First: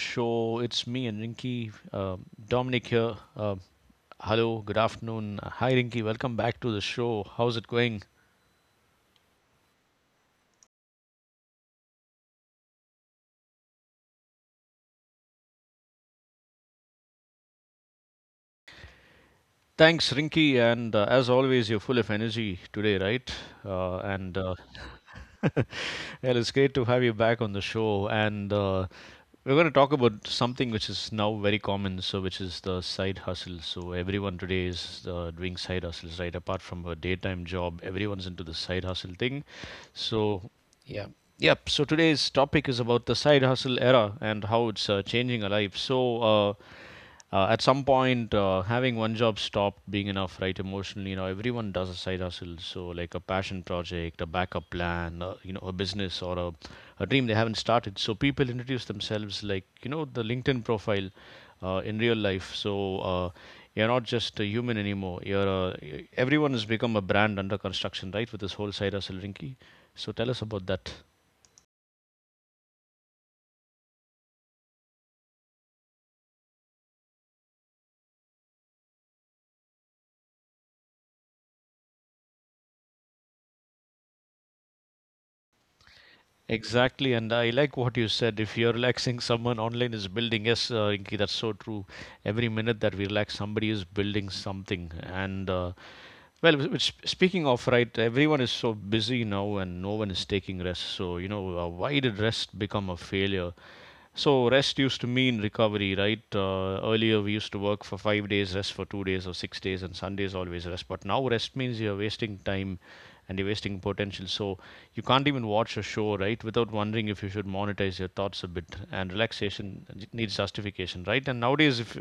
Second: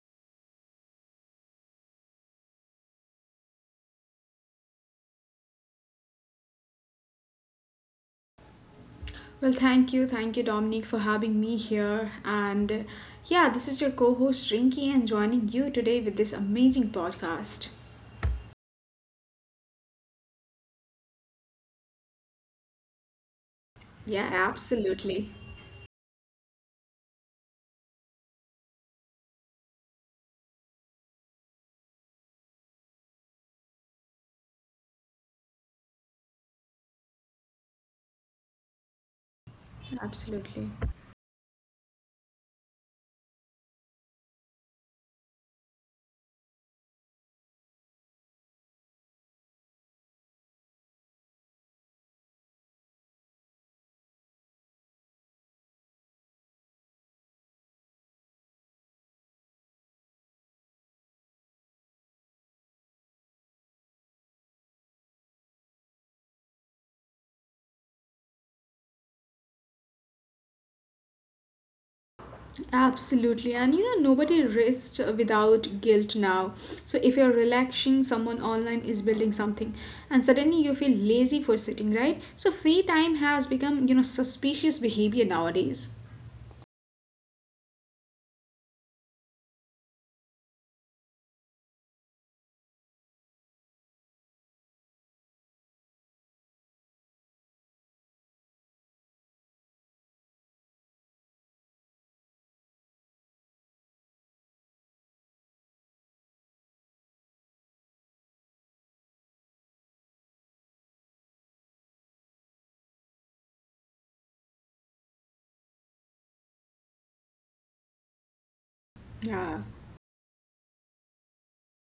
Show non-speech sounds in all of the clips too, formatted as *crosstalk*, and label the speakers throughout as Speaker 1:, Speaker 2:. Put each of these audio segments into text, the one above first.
Speaker 1: show. It's me and Rinky. Dominic here. Hello, good afternoon. Hi, Rinky. Welcome back to the show. How's it going?
Speaker 2: Well, thank you. Thank you, Dominic, for having me here. And yeah, this is your co host, Rinky, and joining you today with this amazing podcast.
Speaker 1: Thanks, Rinky. And as always, you're full of energy today, right?
Speaker 2: Yeah,
Speaker 1: And
Speaker 2: absolutely.
Speaker 1: *laughs* Well, it's great to have you back on the show. And We're going to talk about something which is now very common, so which is the side hustle. So everyone today is doing side hustles, right? Apart from a daytime job, everyone's into the side hustle thing. So
Speaker 2: Absolutely.
Speaker 1: yeah, yep. So today's topic is about the side hustle era and how it's changing our lives. At some point, having one job stopped being enough, right? Emotionally, you know, everyone does a side hustle, so like a passion project, a backup plan, you know, a business, a dream they haven't started. So people introduce themselves like, you know, the LinkedIn profile in real life. You're not just a human anymore. Everyone has become a brand under construction, right? With this whole side hustle, Rinky, so tell us about that.
Speaker 2: Absolutely. And you know, nobody rests without guilt now. So if you're relaxing, someone online is building something, and suddenly you feel lazy for sitting, right? So free time has become, you know, suspicious behavior nowadays.
Speaker 1: Exactly, and I like what you said. If you're relaxing, someone online is building. Yes, Rinki, that's so true. Every minute that we relax, somebody is building something. And Well, which, speaking of, right, everyone is so busy now, and no one is taking rest. So you know, why did rest become a failure? So rest used to mean recovery, right? Earlier we used to work for 5 days, rest for 2 days or 6 days, and Sundays always rest. But now rest means you're wasting time and you're wasting potential. So you can't even watch a show, right, without wondering if you should monetize your thoughts a bit. And
Speaker 2: Yeah.
Speaker 1: relaxation needs justification, right? And nowadays, if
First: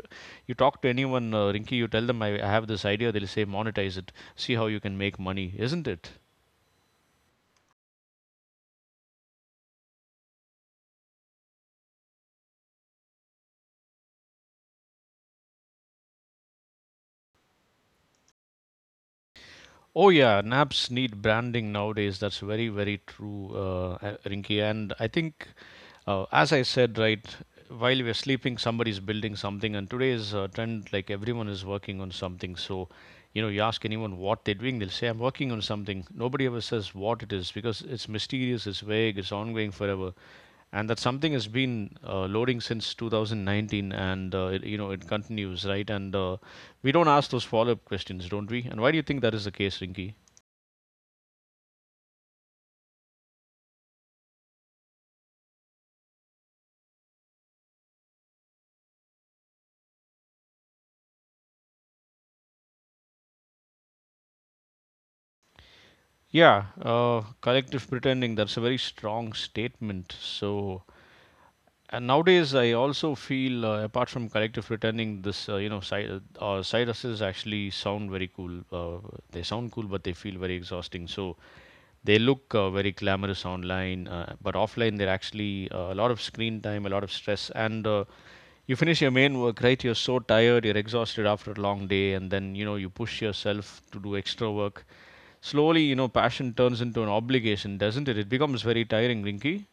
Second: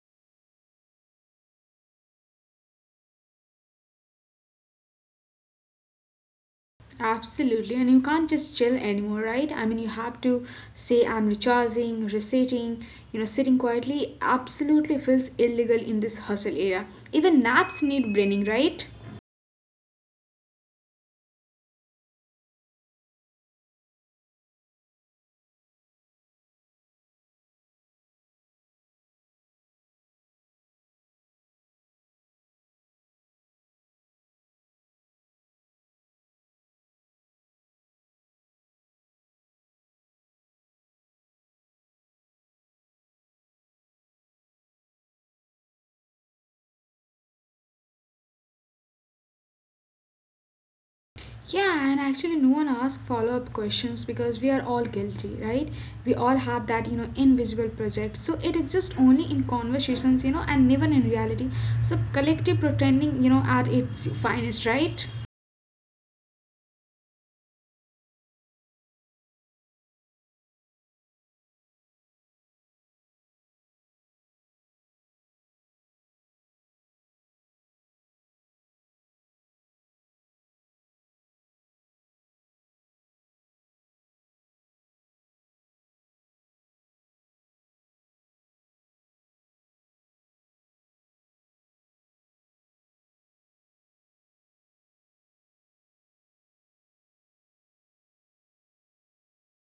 Speaker 1: you talk to anyone, Rinky, you tell them I have this idea, they'll say monetize it, see how you can make money, isn't it?
Speaker 2: Absolutely, and you can't just chill anymore, right? I mean, you have to say, I'm recharging, resetting, you know, sitting quietly absolutely feels illegal in this hustle era. Even naps need braining, right?
Speaker 1: Oh yeah, naps need branding nowadays. That's very very true. And I think As I said, right, while we're sleeping, somebody's building something, and today's trend, like everyone is working on something. So, you know, you ask anyone what they're doing, they'll say, I'm working on something. Nobody ever says what it is because it's mysterious, it's vague, it's ongoing forever. And that something has been loading since 2019, and, it, you know, it continues, right? And we don't ask those follow up questions, don't we? And why do you think that is the case, Rinki?
Speaker 2: Yeah, and actually, no one asks follow up questions because we are all guilty, right? We all have that, you know, invisible project. So it exists only in conversations, you know, and never in reality. So collective pretending, you know, at its finest, right?
Speaker 1: Yeah, collective pretending, that's a very strong statement. So, and nowadays, I also feel, apart from collective returning, this, you know, side hustles actually sound very cool. They sound cool, but they feel very exhausting. So they look very glamorous online, but offline they're actually a lot of screen time, a lot of stress, and you finish your main work, right? You're so tired, you're exhausted after a long day, and then you know you push yourself to do extra work. Slowly, you know, passion turns into an obligation, doesn't it? It becomes very tiring, Rinky.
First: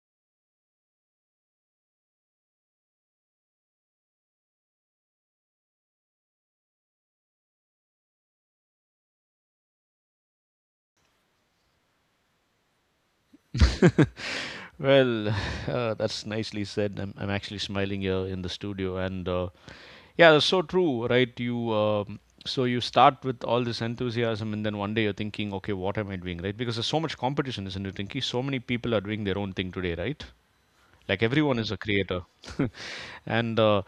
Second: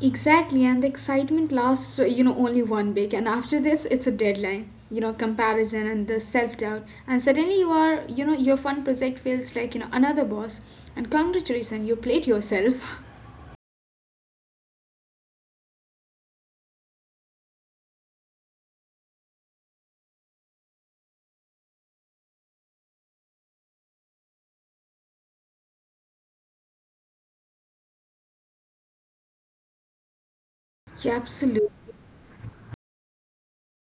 Speaker 2: Exactly, and the excitement lasts, you know, only 1 week, and after this, it's a deadline. You know, comparison and the self-doubt, and suddenly you are, you know, your fun project feels like you know another boss, and congratulations, you played yourself.
Speaker 1: *laughs* Well, *laughs* that's nicely said. I'm actually smiling here in the studio, and yeah, that's so true, right? You So you start with all this enthusiasm, and then one day you're thinking, okay, what am I doing, right? Because there's so much competition, isn't it, Rinky? So many people are doing their own thing today, right?
Speaker 2: *laughs* Yeah,
Speaker 1: Like everyone is
Speaker 2: absolutely,
Speaker 1: a creator, and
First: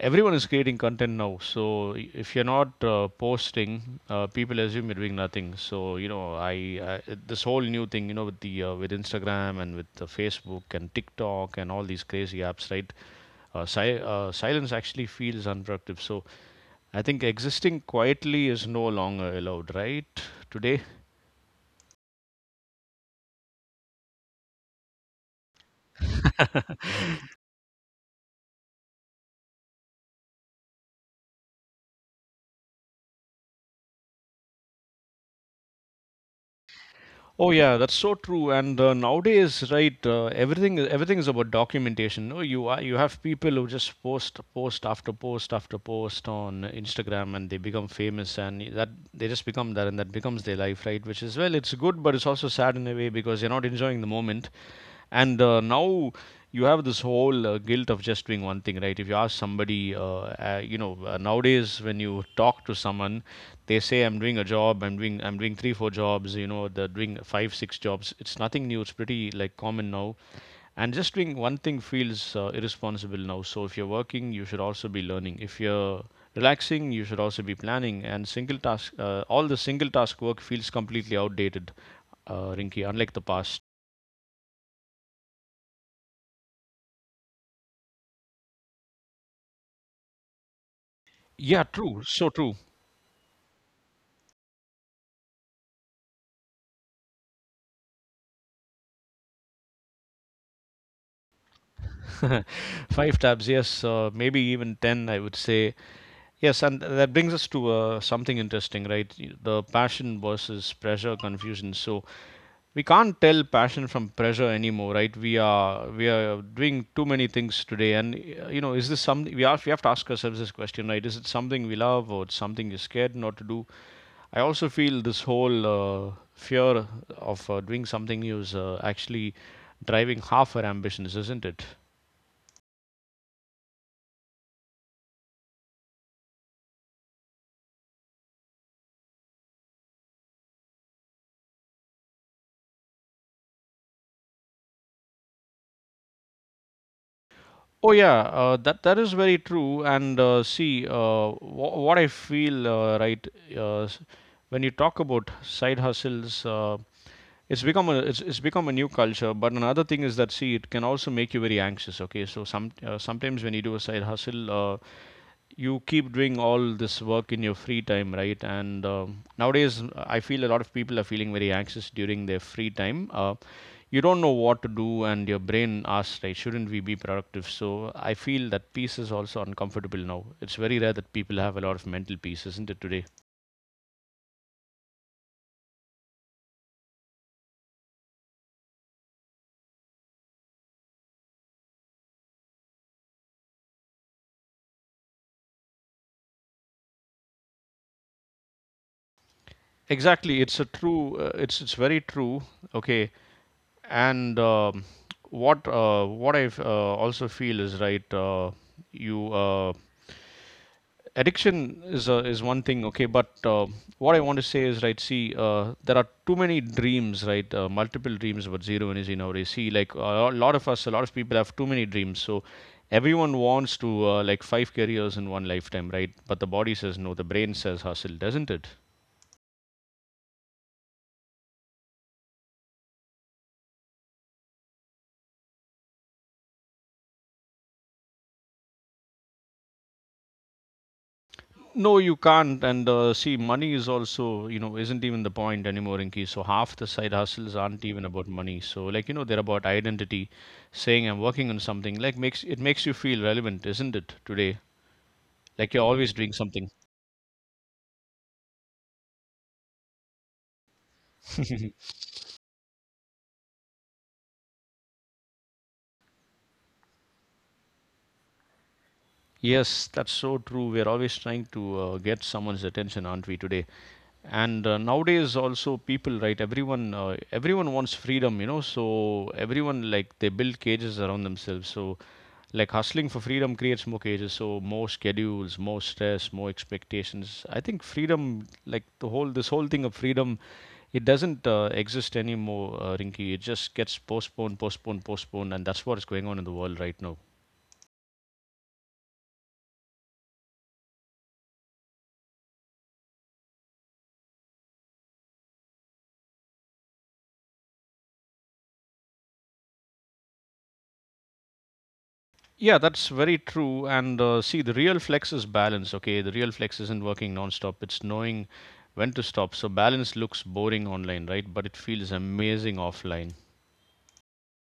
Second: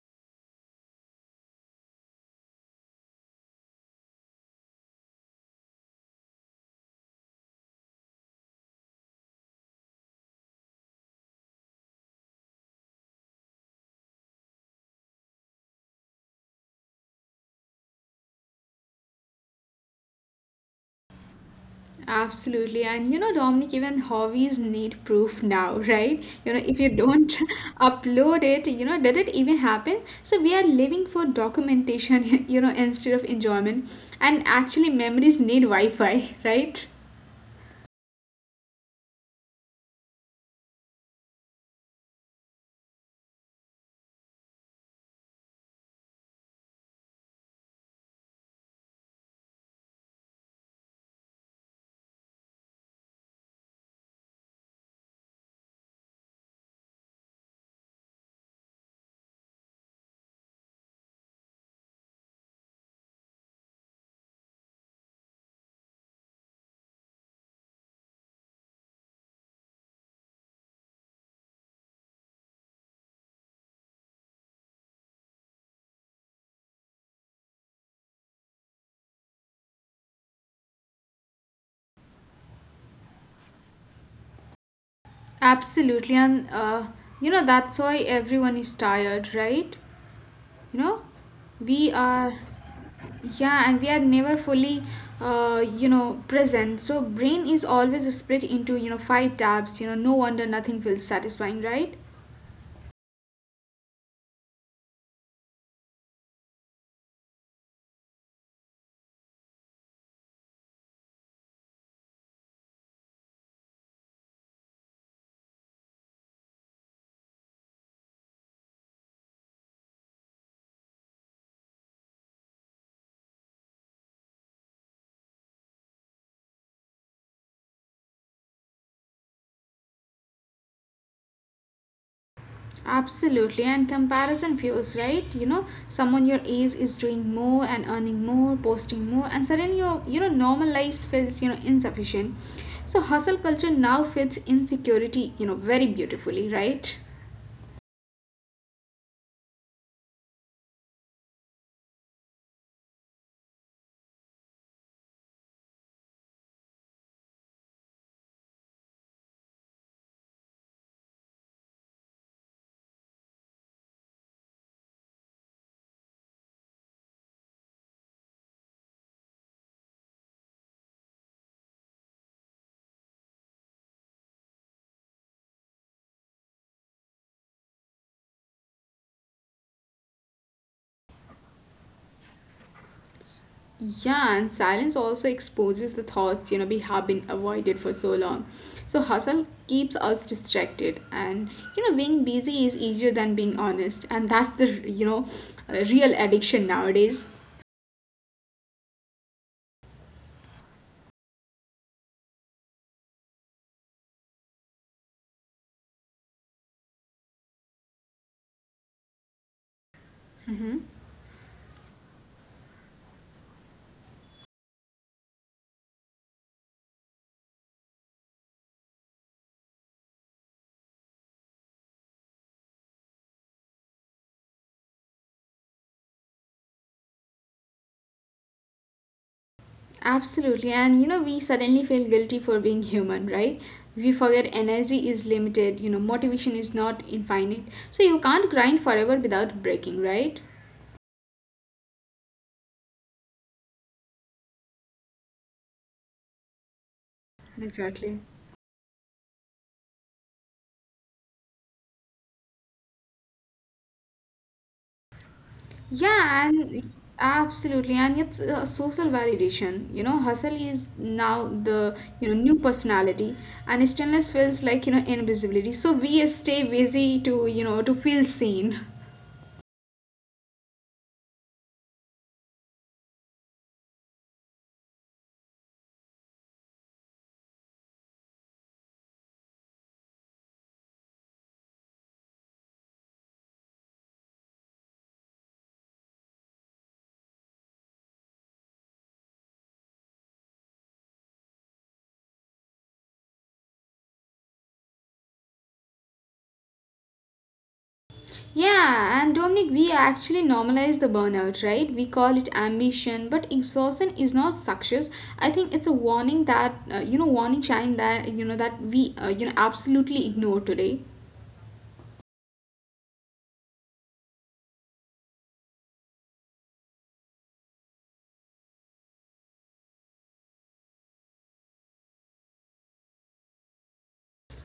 Speaker 1: everyone is creating content now. So if you're not posting, people assume you're doing nothing. So you know, I, this whole new thing, you know, with the, with Instagram and with, Facebook and TikTok and all these crazy apps, right? Silence actually feels unproductive. So I think existing quietly is no longer allowed, right, today.
Speaker 2: absolutely, and you know, Dominic, even hobbies need proof now, *laughs* right? You know, if you don't
Speaker 1: *laughs*
Speaker 2: *laughs* upload it, you know, did it even happen? So we are living for documentation, *laughs* you know, instead of enjoyment, and actually, memories need Wi-Fi, *laughs* right?
Speaker 1: Oh yeah, that's so true. And nowadays, right, everything is about documentation. No, you are, you have people who just post after post after post on Instagram, and they become famous, and that they just become that, and that becomes their life, right? Which is, well, it's good, but it's also sad in a way because you're not enjoying the moment. And now you have this whole guilt of just doing one thing, right? If you ask somebody, you know, nowadays when you talk to someone, they say, "I'm doing a job. I'm doing three, four jobs. You know, they're doing five, six jobs. It's nothing new. It's pretty like common now. And just doing one thing feels irresponsible now. So if you're working, you should also be learning. If you're relaxing, you should also be planning, and single task all the single task work feels completely outdated, Rinky, unlike the past.
Speaker 2: Absolutely, and you know that's why everyone is tired, right? You know,
Speaker 1: Yeah,
Speaker 2: we
Speaker 1: true, so
Speaker 2: are,
Speaker 1: true.
Speaker 2: yeah, and we are never fully, you know, present. So brain is always split into you know five tabs. You know, no wonder nothing feels satisfying, right?
Speaker 1: *laughs* Five tabs, yes, maybe even 10, I would say. Yes, and that brings us to something interesting, right? The passion versus pressure confusion. So we can't tell passion from pressure anymore, right? We are doing too many things today, and you know, is this something we have? We have to ask ourselves this question, right? Is it something we love or it's something you're scared not to do? I also feel this whole fear of doing something new is actually driving half our ambitions, isn't it?
Speaker 2: Absolutely, and comparison fuels, right? You know, someone your age is doing more and earning more, posting more, and suddenly your you know normal life feels you know insufficient. So hustle culture now fits insecurity, you know, very beautifully, right?
Speaker 1: Oh yeah, that is very true. And see, what I feel, right, uh, s- when you talk about side hustles, it's become a new culture. But another thing is that, see, it can also make you very anxious. Okay, so sometimes when you do a side hustle, you keep doing all this work in your free time, right? And um, nowadays, I feel a lot of people are feeling very anxious during their free time. You don't know what to do, and your brain asks, right? Shouldn't we be productive? So I feel that peace is also uncomfortable now. It's very rare that people have a lot of mental peace, isn't it, today?
Speaker 2: Yeah, and silence also exposes the thoughts you know we have been avoided for so long. So hustle keeps us distracted, and you know being busy is easier than being honest, and that's the you know real addiction nowadays.
Speaker 1: Exactly, it's a true, it's very true. Okay, and what I also feel is right, you addiction is one thing, okay, but what I want to say is, right, see, there are too many dreams, right? Multiple dreams about zero energy nowadays. See, like a lot of people have too many dreams. So everyone wants to, like, five careers in one lifetime, right? But the body says no, the brain says hustle, doesn't it?
Speaker 2: Absolutely. And you know, we suddenly feel guilty for being human, right? We forget energy is limited, you know, motivation is not infinite. So you can't grind forever without breaking, right?
Speaker 1: No, you can't. And see, money is also, you know, isn't even the point anymore, Inky. So half the side hustles aren't even
Speaker 2: Exactly.
Speaker 1: about money. So like, you know, they're about identity. Saying I'm working on something like makes you feel relevant, isn't it? Today, like you're always doing
Speaker 2: Yeah,
Speaker 1: something.
Speaker 2: and absolutely. And it's a social validation. You know, hustle is now the,
Speaker 1: *laughs*
Speaker 2: you know, new personality and stillness feels like, you know, invisibility. So we stay busy to, you know, to feel seen. *laughs*
Speaker 1: Yes, that's so true. We're always trying to get someone's attention, aren't we, today? And nowadays, also people, right? Everyone wants freedom, you know. So everyone, like, they build cages around themselves. So like hustling for freedom creates more cages. So more schedules, more stress, more expectations. I think freedom, like the whole this whole thing of freedom, it doesn't exist anymore, Rinky. It just gets postponed, postponed, postponed, and that's what is going on in the world right now.
Speaker 2: Yeah, and Dominic, we actually normalize the burnout, right? We call it ambition, but exhaustion is not success. I think it's a warning that you know, warning sign that you know that we you know absolutely ignore today.
Speaker 1: Yeah, that's very true. And see, the real flex is balance. Okay, the real flex isn't working nonstop. It's knowing when to stop. So balance looks boring online, right, but it feels amazing offline.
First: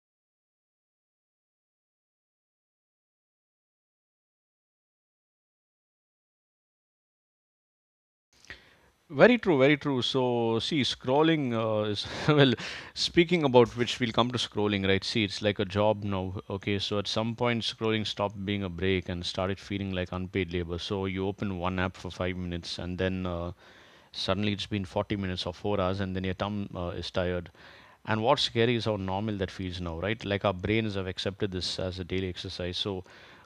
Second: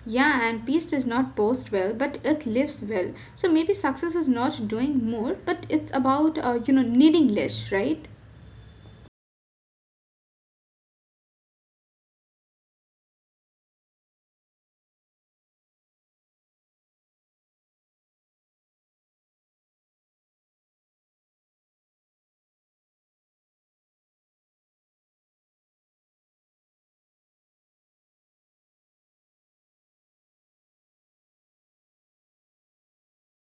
Speaker 2: Yeah, and peace does not post well, but it lives well. So maybe success is not doing more, but it's about you know needing less, right?
Speaker 1: Very true, very true. So, see, scrolling *laughs* well, speaking about which, we'll come to scrolling, right? See, it's like a job now. Okay, so at some point, scrolling stopped being a break and started feeling like unpaid labor. So, you open one app for 5 minutes and then suddenly it's been 40 minutes or 4 hours, and then your thumb is tired. And what's scary is how normal that feels now, right? Like our brains have accepted this as a daily exercise. So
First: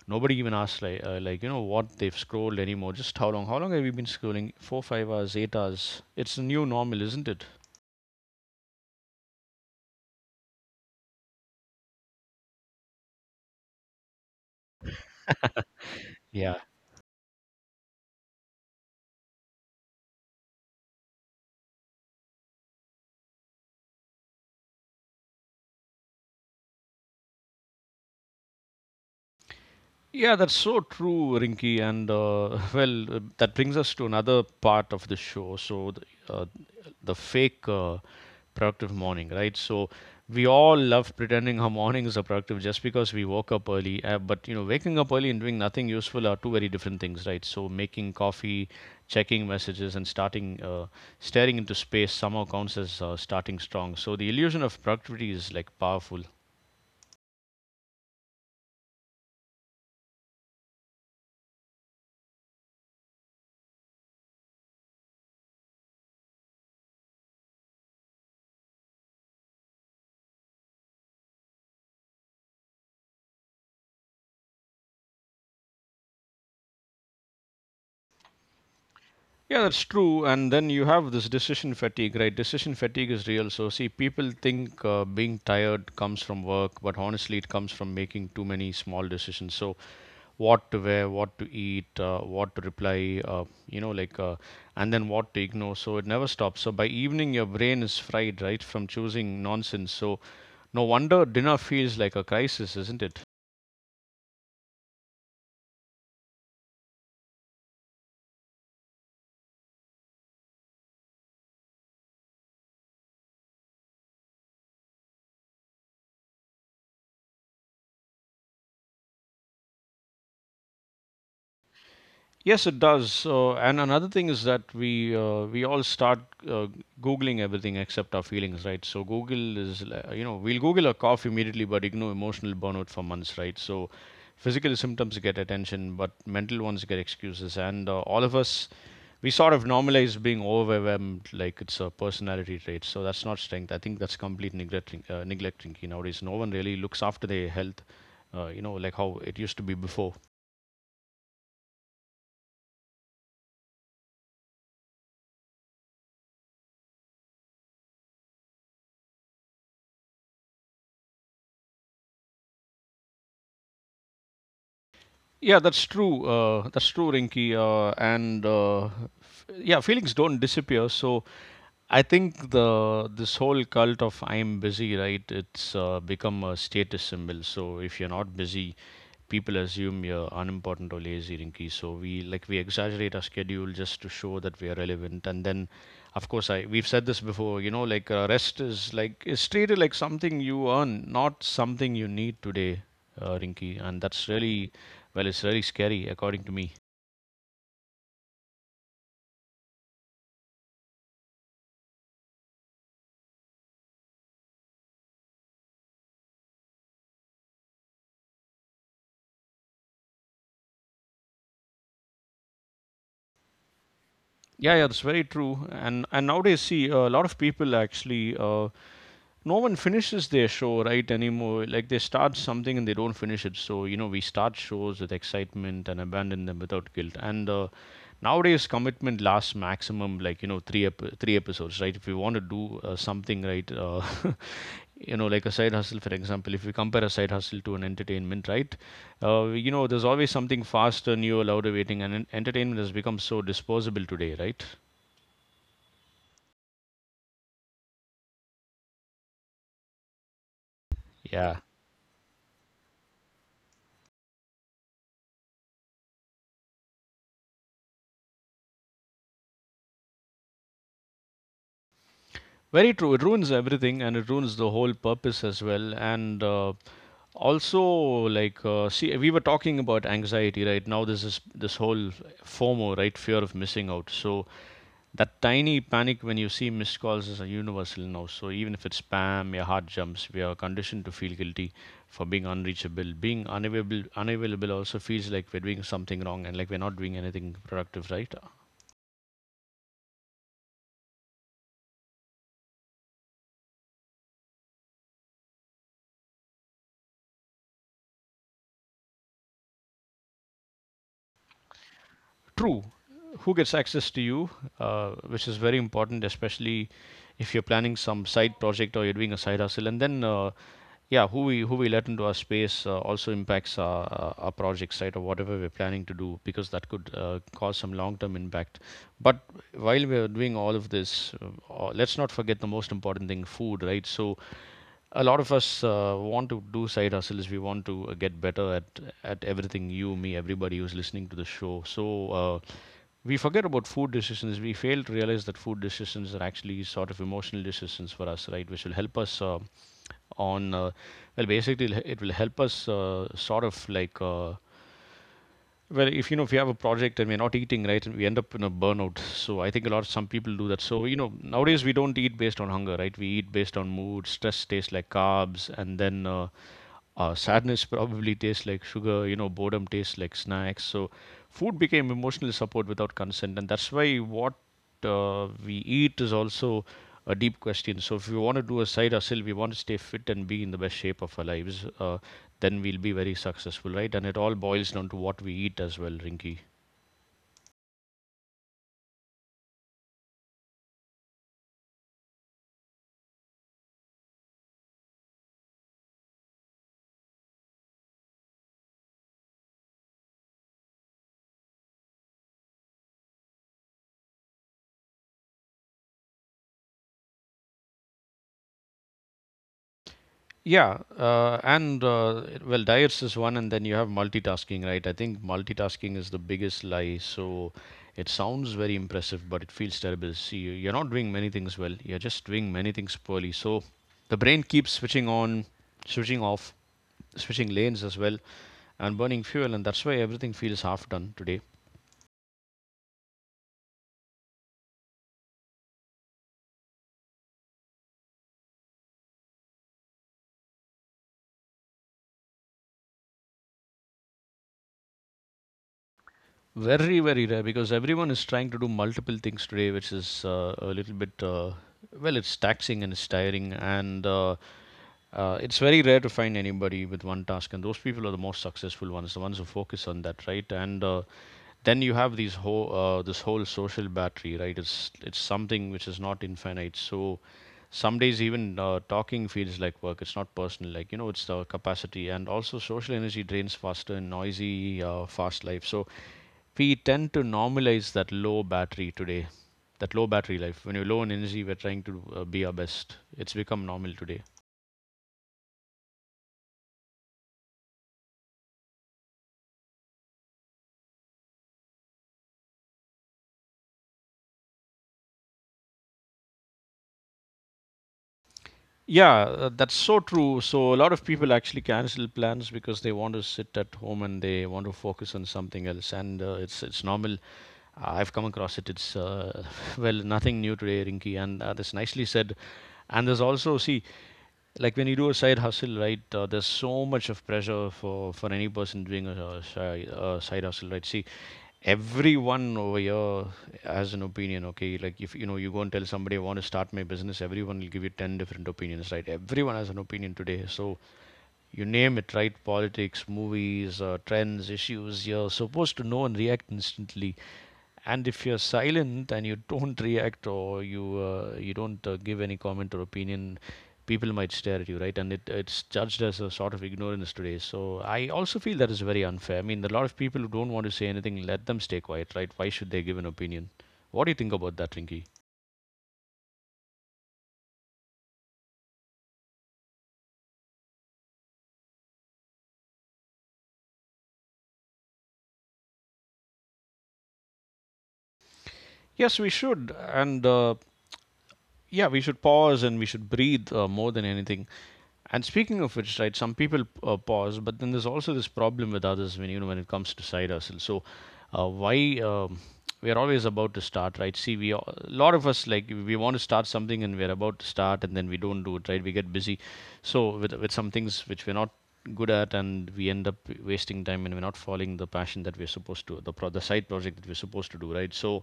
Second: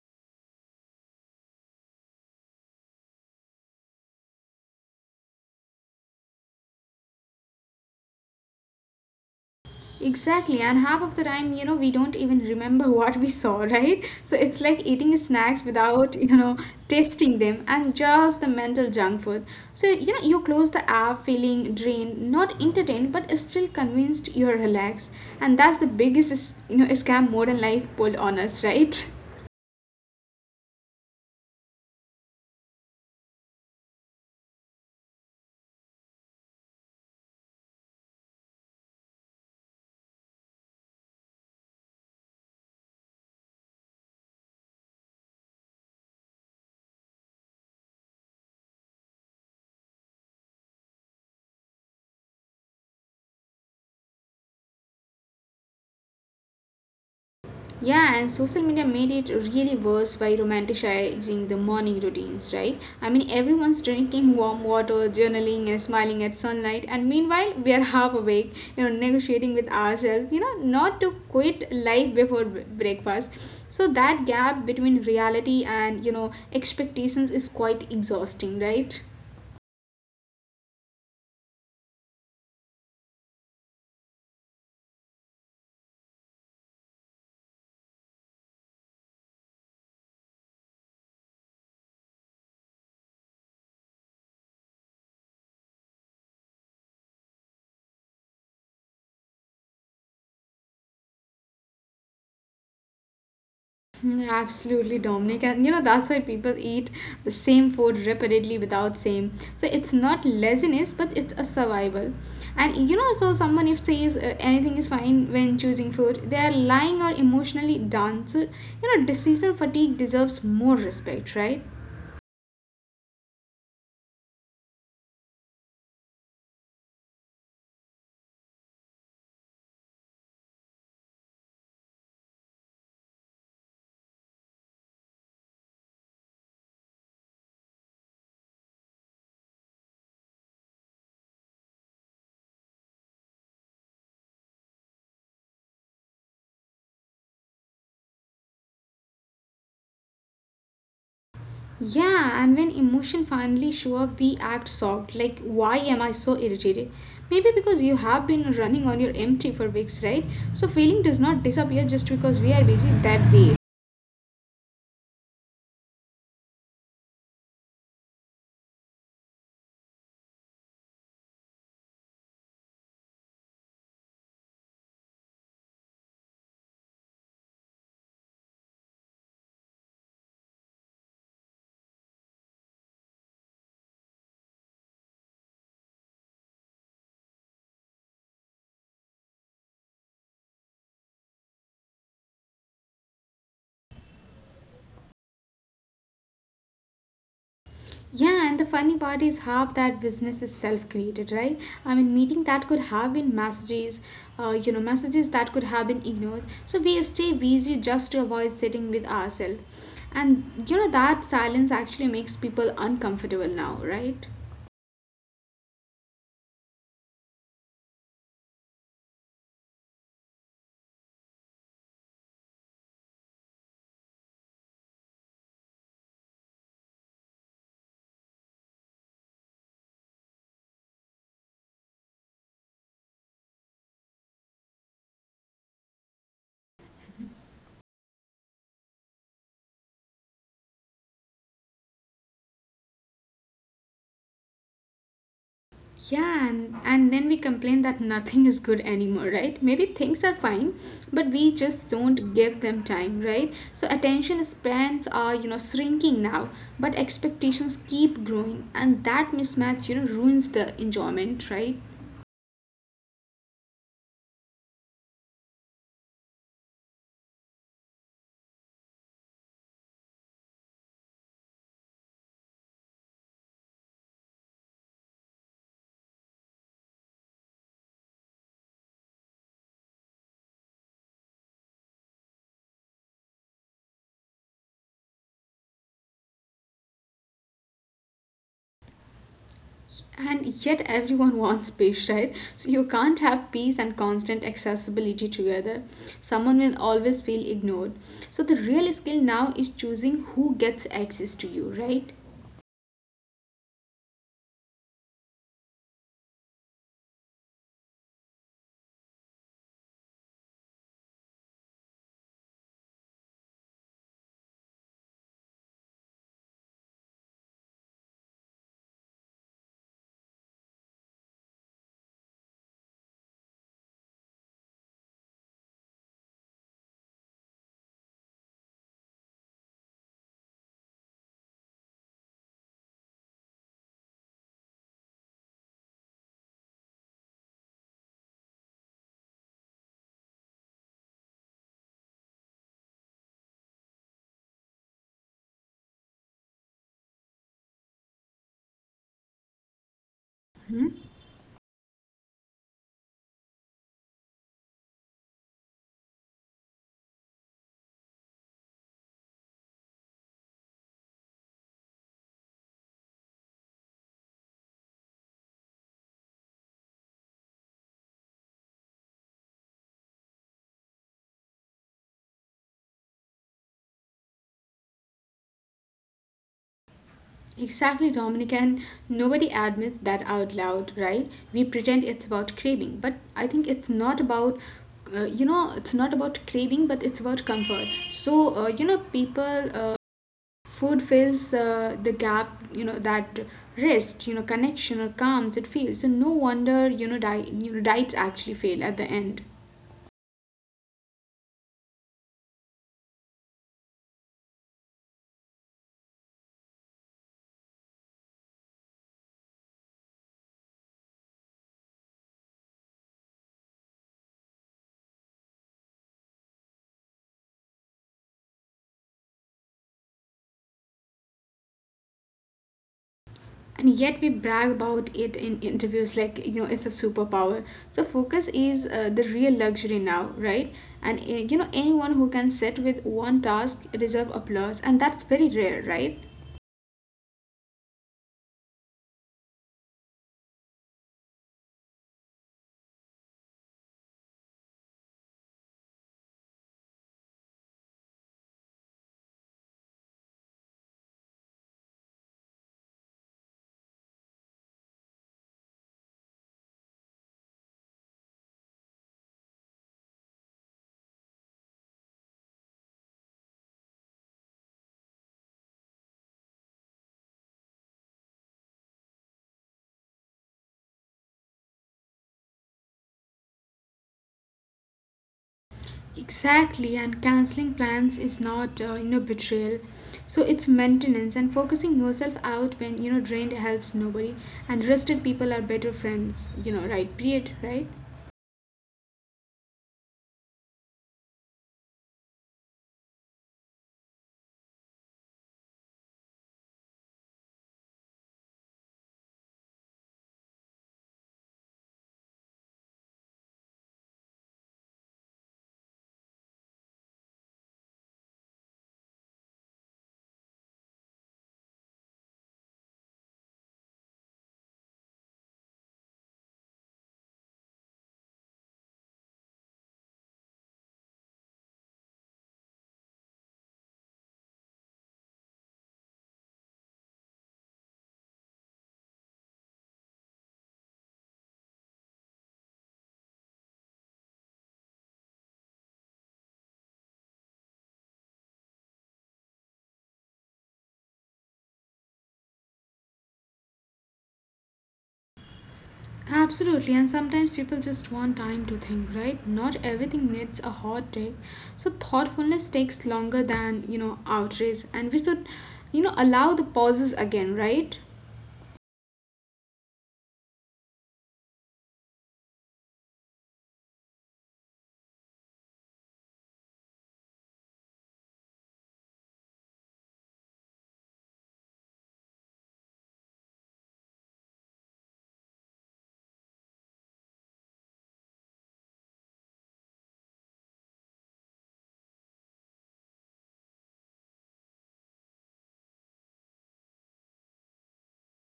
Speaker 1: nobody even asks, like, like, you know, what they've scrolled anymore. Just how long? How long have you been scrolling? Four, 5 hours, 8 hours. It's the new normal, isn't it?
Speaker 2: Exactly, and half of the time, you know, we don't even remember *laughs* what we saw, right? So it's like eating snacks without, you
Speaker 1: Yeah.
Speaker 2: know, tasting them and just the mental junk food. So, you know, you close the app feeling drained, not entertained, but still convinced you're relaxed. And that's the biggest, you know, scam modern life pull on us, *laughs* right?
Speaker 1: Yeah, that's so true, Rinky. And *laughs* Well, that brings us to another part of the show. So the, uh, the fake productive morning, right? So we all love pretending our mornings are productive just because we woke up early. But you know, waking up early and doing nothing useful are two very different things, right? So making coffee, checking messages, and starting staring into space somehow counts as starting strong. So the illusion of productivity is like powerful.
Speaker 2: Yeah, and social media made it really worse by romanticizing the morning routines, right? I mean, everyone's drinking warm water, journaling, and smiling at sunlight, and meanwhile, we are half awake, you know, negotiating with ourselves, you know, not to quit life before breakfast. So, that gap between reality and, you know, expectations is quite exhausting, right?
Speaker 1: Yeah, that's true. And then you have this decision fatigue, right? Decision fatigue is real. So, see, people think being tired comes from work, but honestly, it comes from making too many small decisions. So, what to wear, what to eat, what to reply, and then what to ignore. So it never stops. So by evening, your brain is fried, right, from choosing nonsense. So no wonder dinner feels like a crisis, isn't it?
Speaker 2: Mm, absolutely, Dominic. And you know, that's why people eat the same food repeatedly without same. So it's not laziness, but it's a survival. And you know, so someone if says anything is fine when choosing food, they are lying or emotionally done. So, you know, decision fatigue deserves more respect, right?
Speaker 1: Yes, it does. So, and another thing is that we all start uh, googling everything except our feelings, right? So you know, we'll Google a cough immediately, but ignore emotional burnout for months, right? So physical symptoms get attention, but mental ones get excuses, and all of us we sort of normalize being overwhelmed like it's a personality trait. So that's not strength. I think that's complete neglecting. Neglecting nowadays, no one really looks after their health, you know, like how it used to be before.
Speaker 2: Yeah, and when emotion finally show up, we act shocked. Like, why am I so irritated? Maybe because you have been running on your empty for weeks, right? So feeling does not disappear just because we are busy that way.
Speaker 1: That's true, Rinky. Yeah, feelings don't disappear. So I think the this whole cult of I'm busy, right, it's become a status symbol. So if you're not busy, people assume you're unimportant or lazy, Rinky. So we like we exaggerate our schedule just to show that we are relevant. And then, of course, I we've said this before. You know, like rest is treated like something you earn, not something you need today, Rinky. And that's really, well, it's really scary according to me.
Speaker 2: Yeah, and the funny part is half that business is self-created, right? I mean, meeting that could have been messages, you know, messages that could have been ignored. So we stay busy just to avoid sitting with ourselves. And you know, that silence actually makes people uncomfortable now, right?
Speaker 1: Yeah, yeah, that's very true. And nowadays, see, a lot of people actually. No one finishes their show right anymore. Like they start something and they don't finish it. So you know, we start shows with excitement and abandon them without guilt, and nowadays commitment lasts maximum, like, you know, three episodes, right? If we want to do something, right. *laughs* You know, like a side hustle, for example. If we compare a side hustle to an entertainment, right, you know, there's always something faster, newer, louder waiting, and entertainment has become so disposable today, right?
Speaker 2: Yeah, and then we complain that nothing is good anymore, right? Maybe things are fine, but we
Speaker 1: Yeah,
Speaker 2: just don't give them time, right? So attention spans are, you know, shrinking now, but expectations keep growing, and that mismatch, you know, ruins the enjoyment, right?
Speaker 1: very true. It ruins everything and it ruins the whole purpose as well. And also, see, we were talking about anxiety, right? Now, this is this whole FOMO, right? Fear of missing out. So that tiny panic when you see missed calls is a universal now. So even if it's spam, your heart jumps. We are conditioned to feel guilty for being unreachable. Being unavailable, also feels like we're doing something wrong and like we're not doing anything productive, right?
Speaker 2: And yet everyone *laughs* wants peace, right? So you can't have peace and constant accessibility together. Someone will always feel ignored. So the real skill now is choosing who gets access to you, right?
Speaker 1: True. Who gets access to you, which is very important, especially if you're planning some side project or you're doing a side hustle. And then, yeah, who we let into our space also impacts project site or whatever we're planning to do, because that could cause some long-term impact. But while we're doing all of this, uh, let's not forget the most important thing: food, right? So a lot of us want to do side hustles. We want to get better at everything. You, me, everybody who's listening to the show. So uh, we forget about food decisions. We fail to realize that food decisions are actually sort of emotional decisions for us, right? Which will help us on well, basically help us sort of like. Well, if you know, if you have a project and we're not eating, right, and we end up in a burnout. So I think a lot of some people do that. So, you know, nowadays we don't eat based on hunger, right? We eat based on mood. Stress tastes like carbs. And then sadness probably tastes like sugar, you know, boredom tastes like snacks. So food became emotional support without consent, and that's why what we eat is also a deep question. So if we want to do a side hustle, we want to stay fit and be in the best shape of our lives, then we'll be very successful, right? And it all boils down to what we eat as well, Rinky.
Speaker 2: Exactly, Dominic, and nobody admits that out loud, right? We pretend it's about craving, but I think it's not about, you know, it's not about craving, but it's about comfort. So, you know, people, uh, food fills the gap, you know, that rest, you know, connection or calms it feels. So, no wonder, you know, you know, diets actually fail at the end.
Speaker 1: Yeah, well, diets is one, and then you have multitasking, right? I think multitasking is the biggest lie. So it sounds very impressive, but it feels terrible. See, you're not doing many things well. You're just doing many things poorly. So the brain keeps switching on, switching off, switching lanes as well, and burning fuel, and that's why everything feels half done today.
Speaker 2: And yet we brag about it in interviews like you know it's a superpower. So focus is the real luxury now, right? And you know anyone who can sit with one task deserve applause, and that's very rare, right?
Speaker 1: Very, very rare because everyone is trying to do multiple things today, which is well, it's taxing and it's tiring, and it's very rare to find anybody with one task, and those people are the most successful ones, the ones who focus on that, right? And then you have these whole this whole social battery, right? It's something which is not infinite. So some days even talking feels like work. It's not personal, like you know, it's the capacity, and also social energy drains faster in noisy, fast life. So we tend to normalize that low battery today, that low battery life. When you're low in energy, we're trying to be our best. It's become normal today.
Speaker 2: Exactly, and canceling plans is not, you know, betrayal. So it's maintenance, and focusing yourself out when you know drained helps nobody, and rested people are better friends, you know, right? Period. Right.
Speaker 1: Yeah, that's so true. So a lot of people actually cancel plans because they want to sit at home and they want to focus on something else, and it's normal. I've come across it. It's *laughs* well, nothing new today, Rinky, and that's nicely said. And there's also see, like when you do a side hustle, right? There's so much of pressure for any person doing a side hustle, right? See, everyone over here has an opinion. Okay, like if you know you go and tell somebody I want to start my business, everyone will give you 10 different opinions, right? Everyone has an opinion today. So you name it, right? Politics, movies, trends, issues, you're supposed to know and react instantly. And if you're silent and you don't *laughs* react, or you you don't give any comment or opinion, people might stare at you, right? And it's judged as a sort of ignorance today. So I also feel that is very unfair. I mean, a lot of people who don't want to say anything, let them stay quiet, right? Why should they give an opinion? What do you think about that, Rinky?
Speaker 2: Absolutely, and sometimes people just want time to think, right? Not everything needs a hot take. So thoughtfulness takes longer than, you know, outrage, and we should, you know, allow the pauses again, right?
Speaker 1: Yes, we should. And yeah, we should pause and we should breathe more than anything. And speaking of which, right, some people pause, but then there's also this problem with others when you know when it comes to side hustle. So, why we are always about to start, right? See, we a lot of us like we want to start something and we're about to start, and then we don't do it, right? We get busy, so with some things which we're not good at, and we end up wasting time, and we're not following the passion that we're supposed to, the side project that we're supposed to do, right? So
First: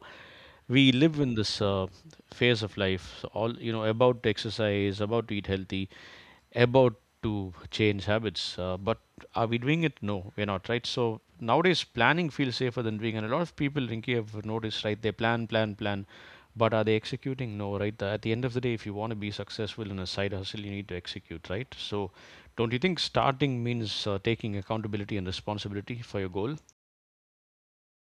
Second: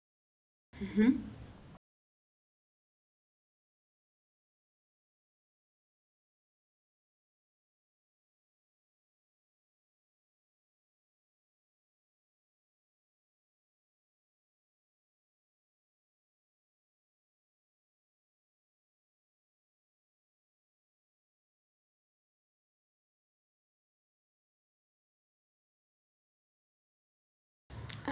Speaker 1: we live
Speaker 2: Hmm.
Speaker 1: in this phase of life. So all, you know, about to exercise, about to eat healthy, about to change habits, but are we doing it? No, we're not, right? So nowadays, planning feels safer than doing, and a lot of people, Rinki, have noticed, right? They plan, plan, plan, but are they executing? No, right? At the end of the day, if you want to be successful in a side hustle, you need to execute, right? So don't you think starting means taking accountability and responsibility for your goal?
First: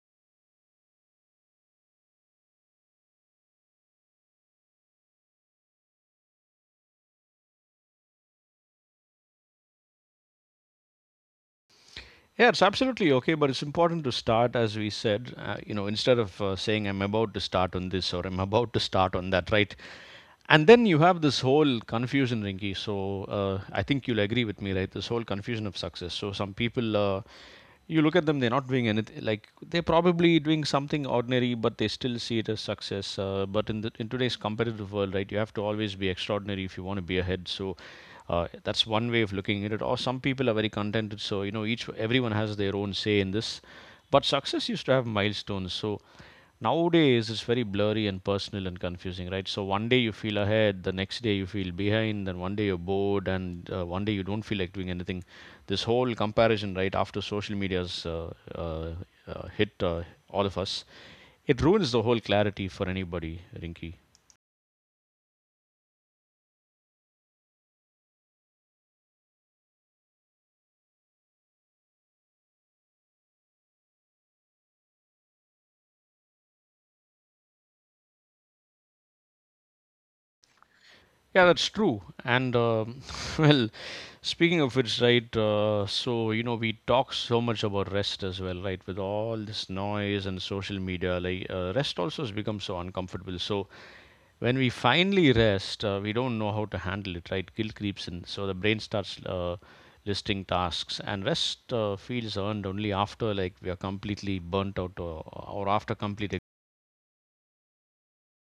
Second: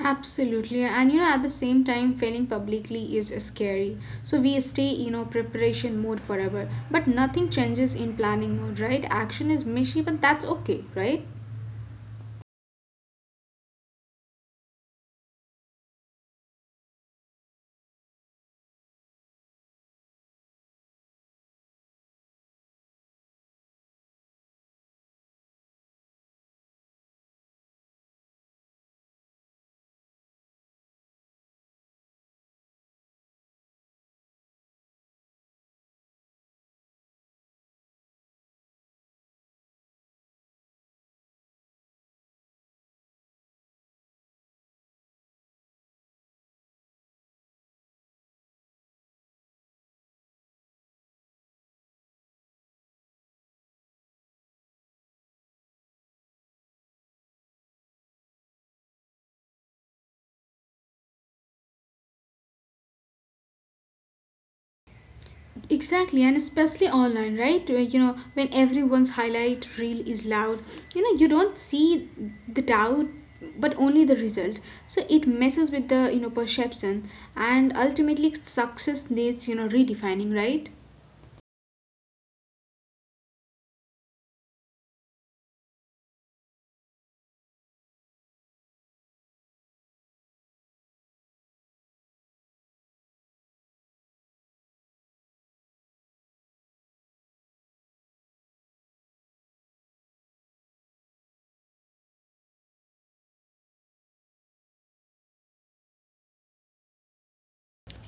Speaker 2: Absolutely, and you know, at the same time, failing publicly is scary. So we stay, you know, preparation mode forever. But nothing changes in planning mode, right? Action is messy, but that's okay, right?
Speaker 1: Yeah, it's absolutely okay, but it's important to start, as we said, you know, instead of saying I'm about to start on this or I'm about to start on that, right? And then you have this whole confusion, Rinky. So I think you'll agree with me, right? This whole confusion of success. So some people, you look at them, they're not doing anything. Like they're probably doing something ordinary, but they still see it as success. But in today's competitive world, right, you have to always be extraordinary if you want to be ahead. So that's one way of looking at it. Or some people are very contented. So you know, each everyone has their own say in this. But success used to have milestones. So nowadays, it's very blurry and personal and confusing, right? So one day you feel ahead, the next day you feel behind, and one day you're bored, and one day you don't feel like doing anything. This whole comparison, right, after social media's hit all of us, it ruins the whole clarity for anybody, Rinky.
Speaker 2: Exactly, and especially online, right? Where, you know, when everyone's highlight reel is loud, you know, you don't see the doubt, but only the result. So it messes with the, you know, perception, and ultimately success needs, you know, redefining, right?
Speaker 1: Yeah, that's true. And *laughs* well, speaking of which, right? So you know, we talk so much about rest as well, right? With all this noise and social media, like rest also has become so uncomfortable. So when we finally rest, we don't know how to handle it, right? Guilt creeps in, so the brain starts listing tasks, and rest feels earned only after like we are completely burnt out or after complete. Ex-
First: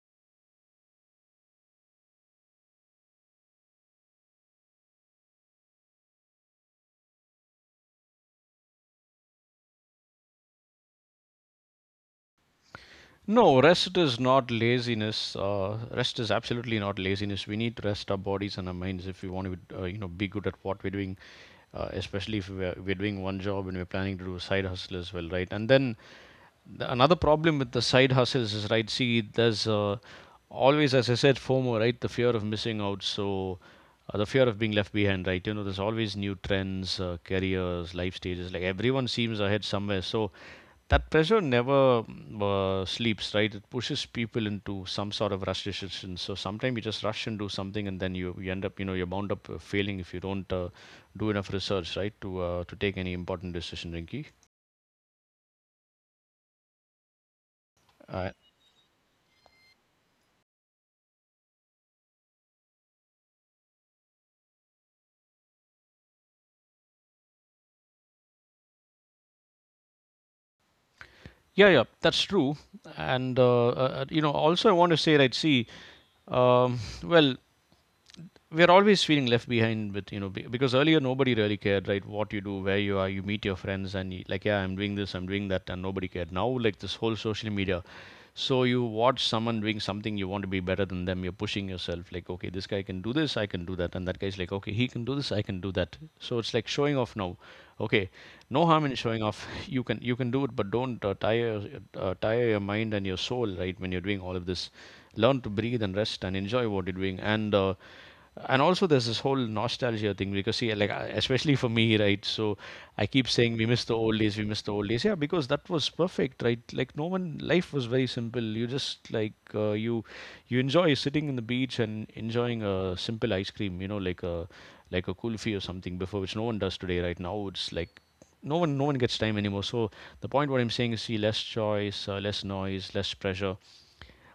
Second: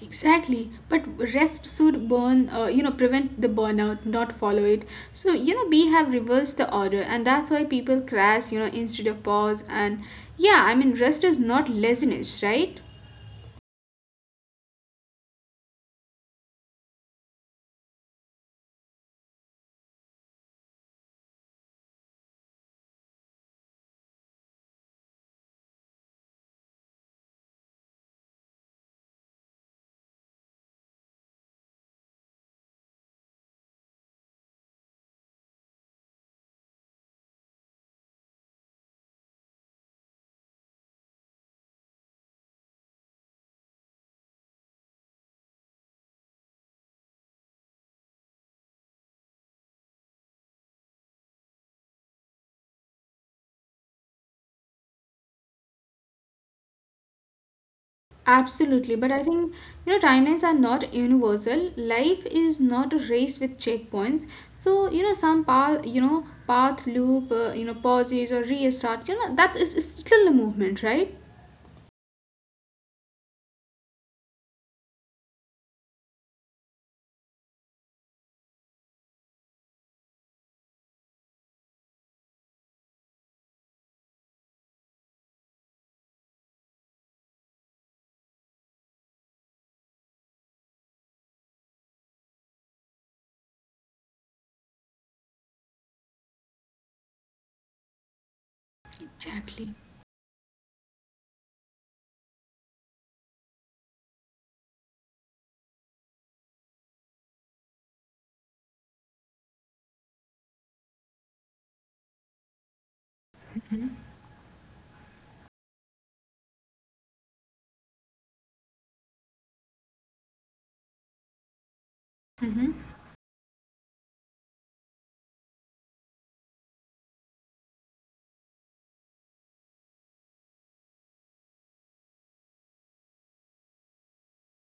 Speaker 2: Exactly, but rest should burn, you know, prevent the burnout, not follow it. So you know, we have reversed the order, and that's why people crash, you know, instead of pause. And yeah, I mean, rest is not laziness, right?
Speaker 1: No, rest is not laziness. Rest is absolutely not laziness. We need to rest our bodies and our minds if we want to, you know, be good at what we're doing. Especially if we're doing one job and we're planning to do side hustle as well, right? And then another problem with the side hustles is, right, see, there's always, as I said, FOMO, right? The fear of missing out. So the fear of being left behind, right? You know, there's always new trends, careers, life stages, like everyone seems ahead somewhere. So that pressure never sleeps, right? It pushes people into some sort of rush decision. So sometimes you just rush and do something, and then you end up, you know, you're bound up failing if you don't do enough research, right, to take any important decision, Rinky.
Speaker 2: Absolutely, but I think you know timelines are not universal. Life is not a race with checkpoints. So you know some path, you know path loop, you know pauses or restart. You know that is still a movement, right?
Speaker 1: Yeah, yeah, that's true. And you know, also I want to say, right? See, well, we're always feeling left behind with, you know, because earlier nobody really cared, right, what you do, where you are. You meet your friends and like, yeah, I'm doing this, I'm doing that, and nobody cared. Now, like this whole social media, so you watch someone doing something, you want to be better than them. You're pushing yourself like, okay, this guy can do this, I can do that, and that guy's like, okay, he can do this, I can do that. So it's like showing off now. Okay, no harm in showing
Speaker 2: Exactly.
Speaker 1: off. *laughs* You can, you can do it, but don't tire, tire your mind and your soul, right, when you're doing all of this. Learn to breathe and rest and enjoy what you're doing. And and also there's this whole nostalgia thing, because see, like especially for me, right? So I keep saying we miss the old days, we miss the old days. Yeah, because that was perfect, right? Like no one, life was very simple. You just like, you, you enjoy sitting in the beach and
Speaker 2: Mm-hmm.
Speaker 1: enjoying a simple ice cream, you know, like a, like a kulfi or something, before which no one does today, right? Now it's like no one gets time anymore. So the point what I'm saying is, see, less choice, less noise, less pressure.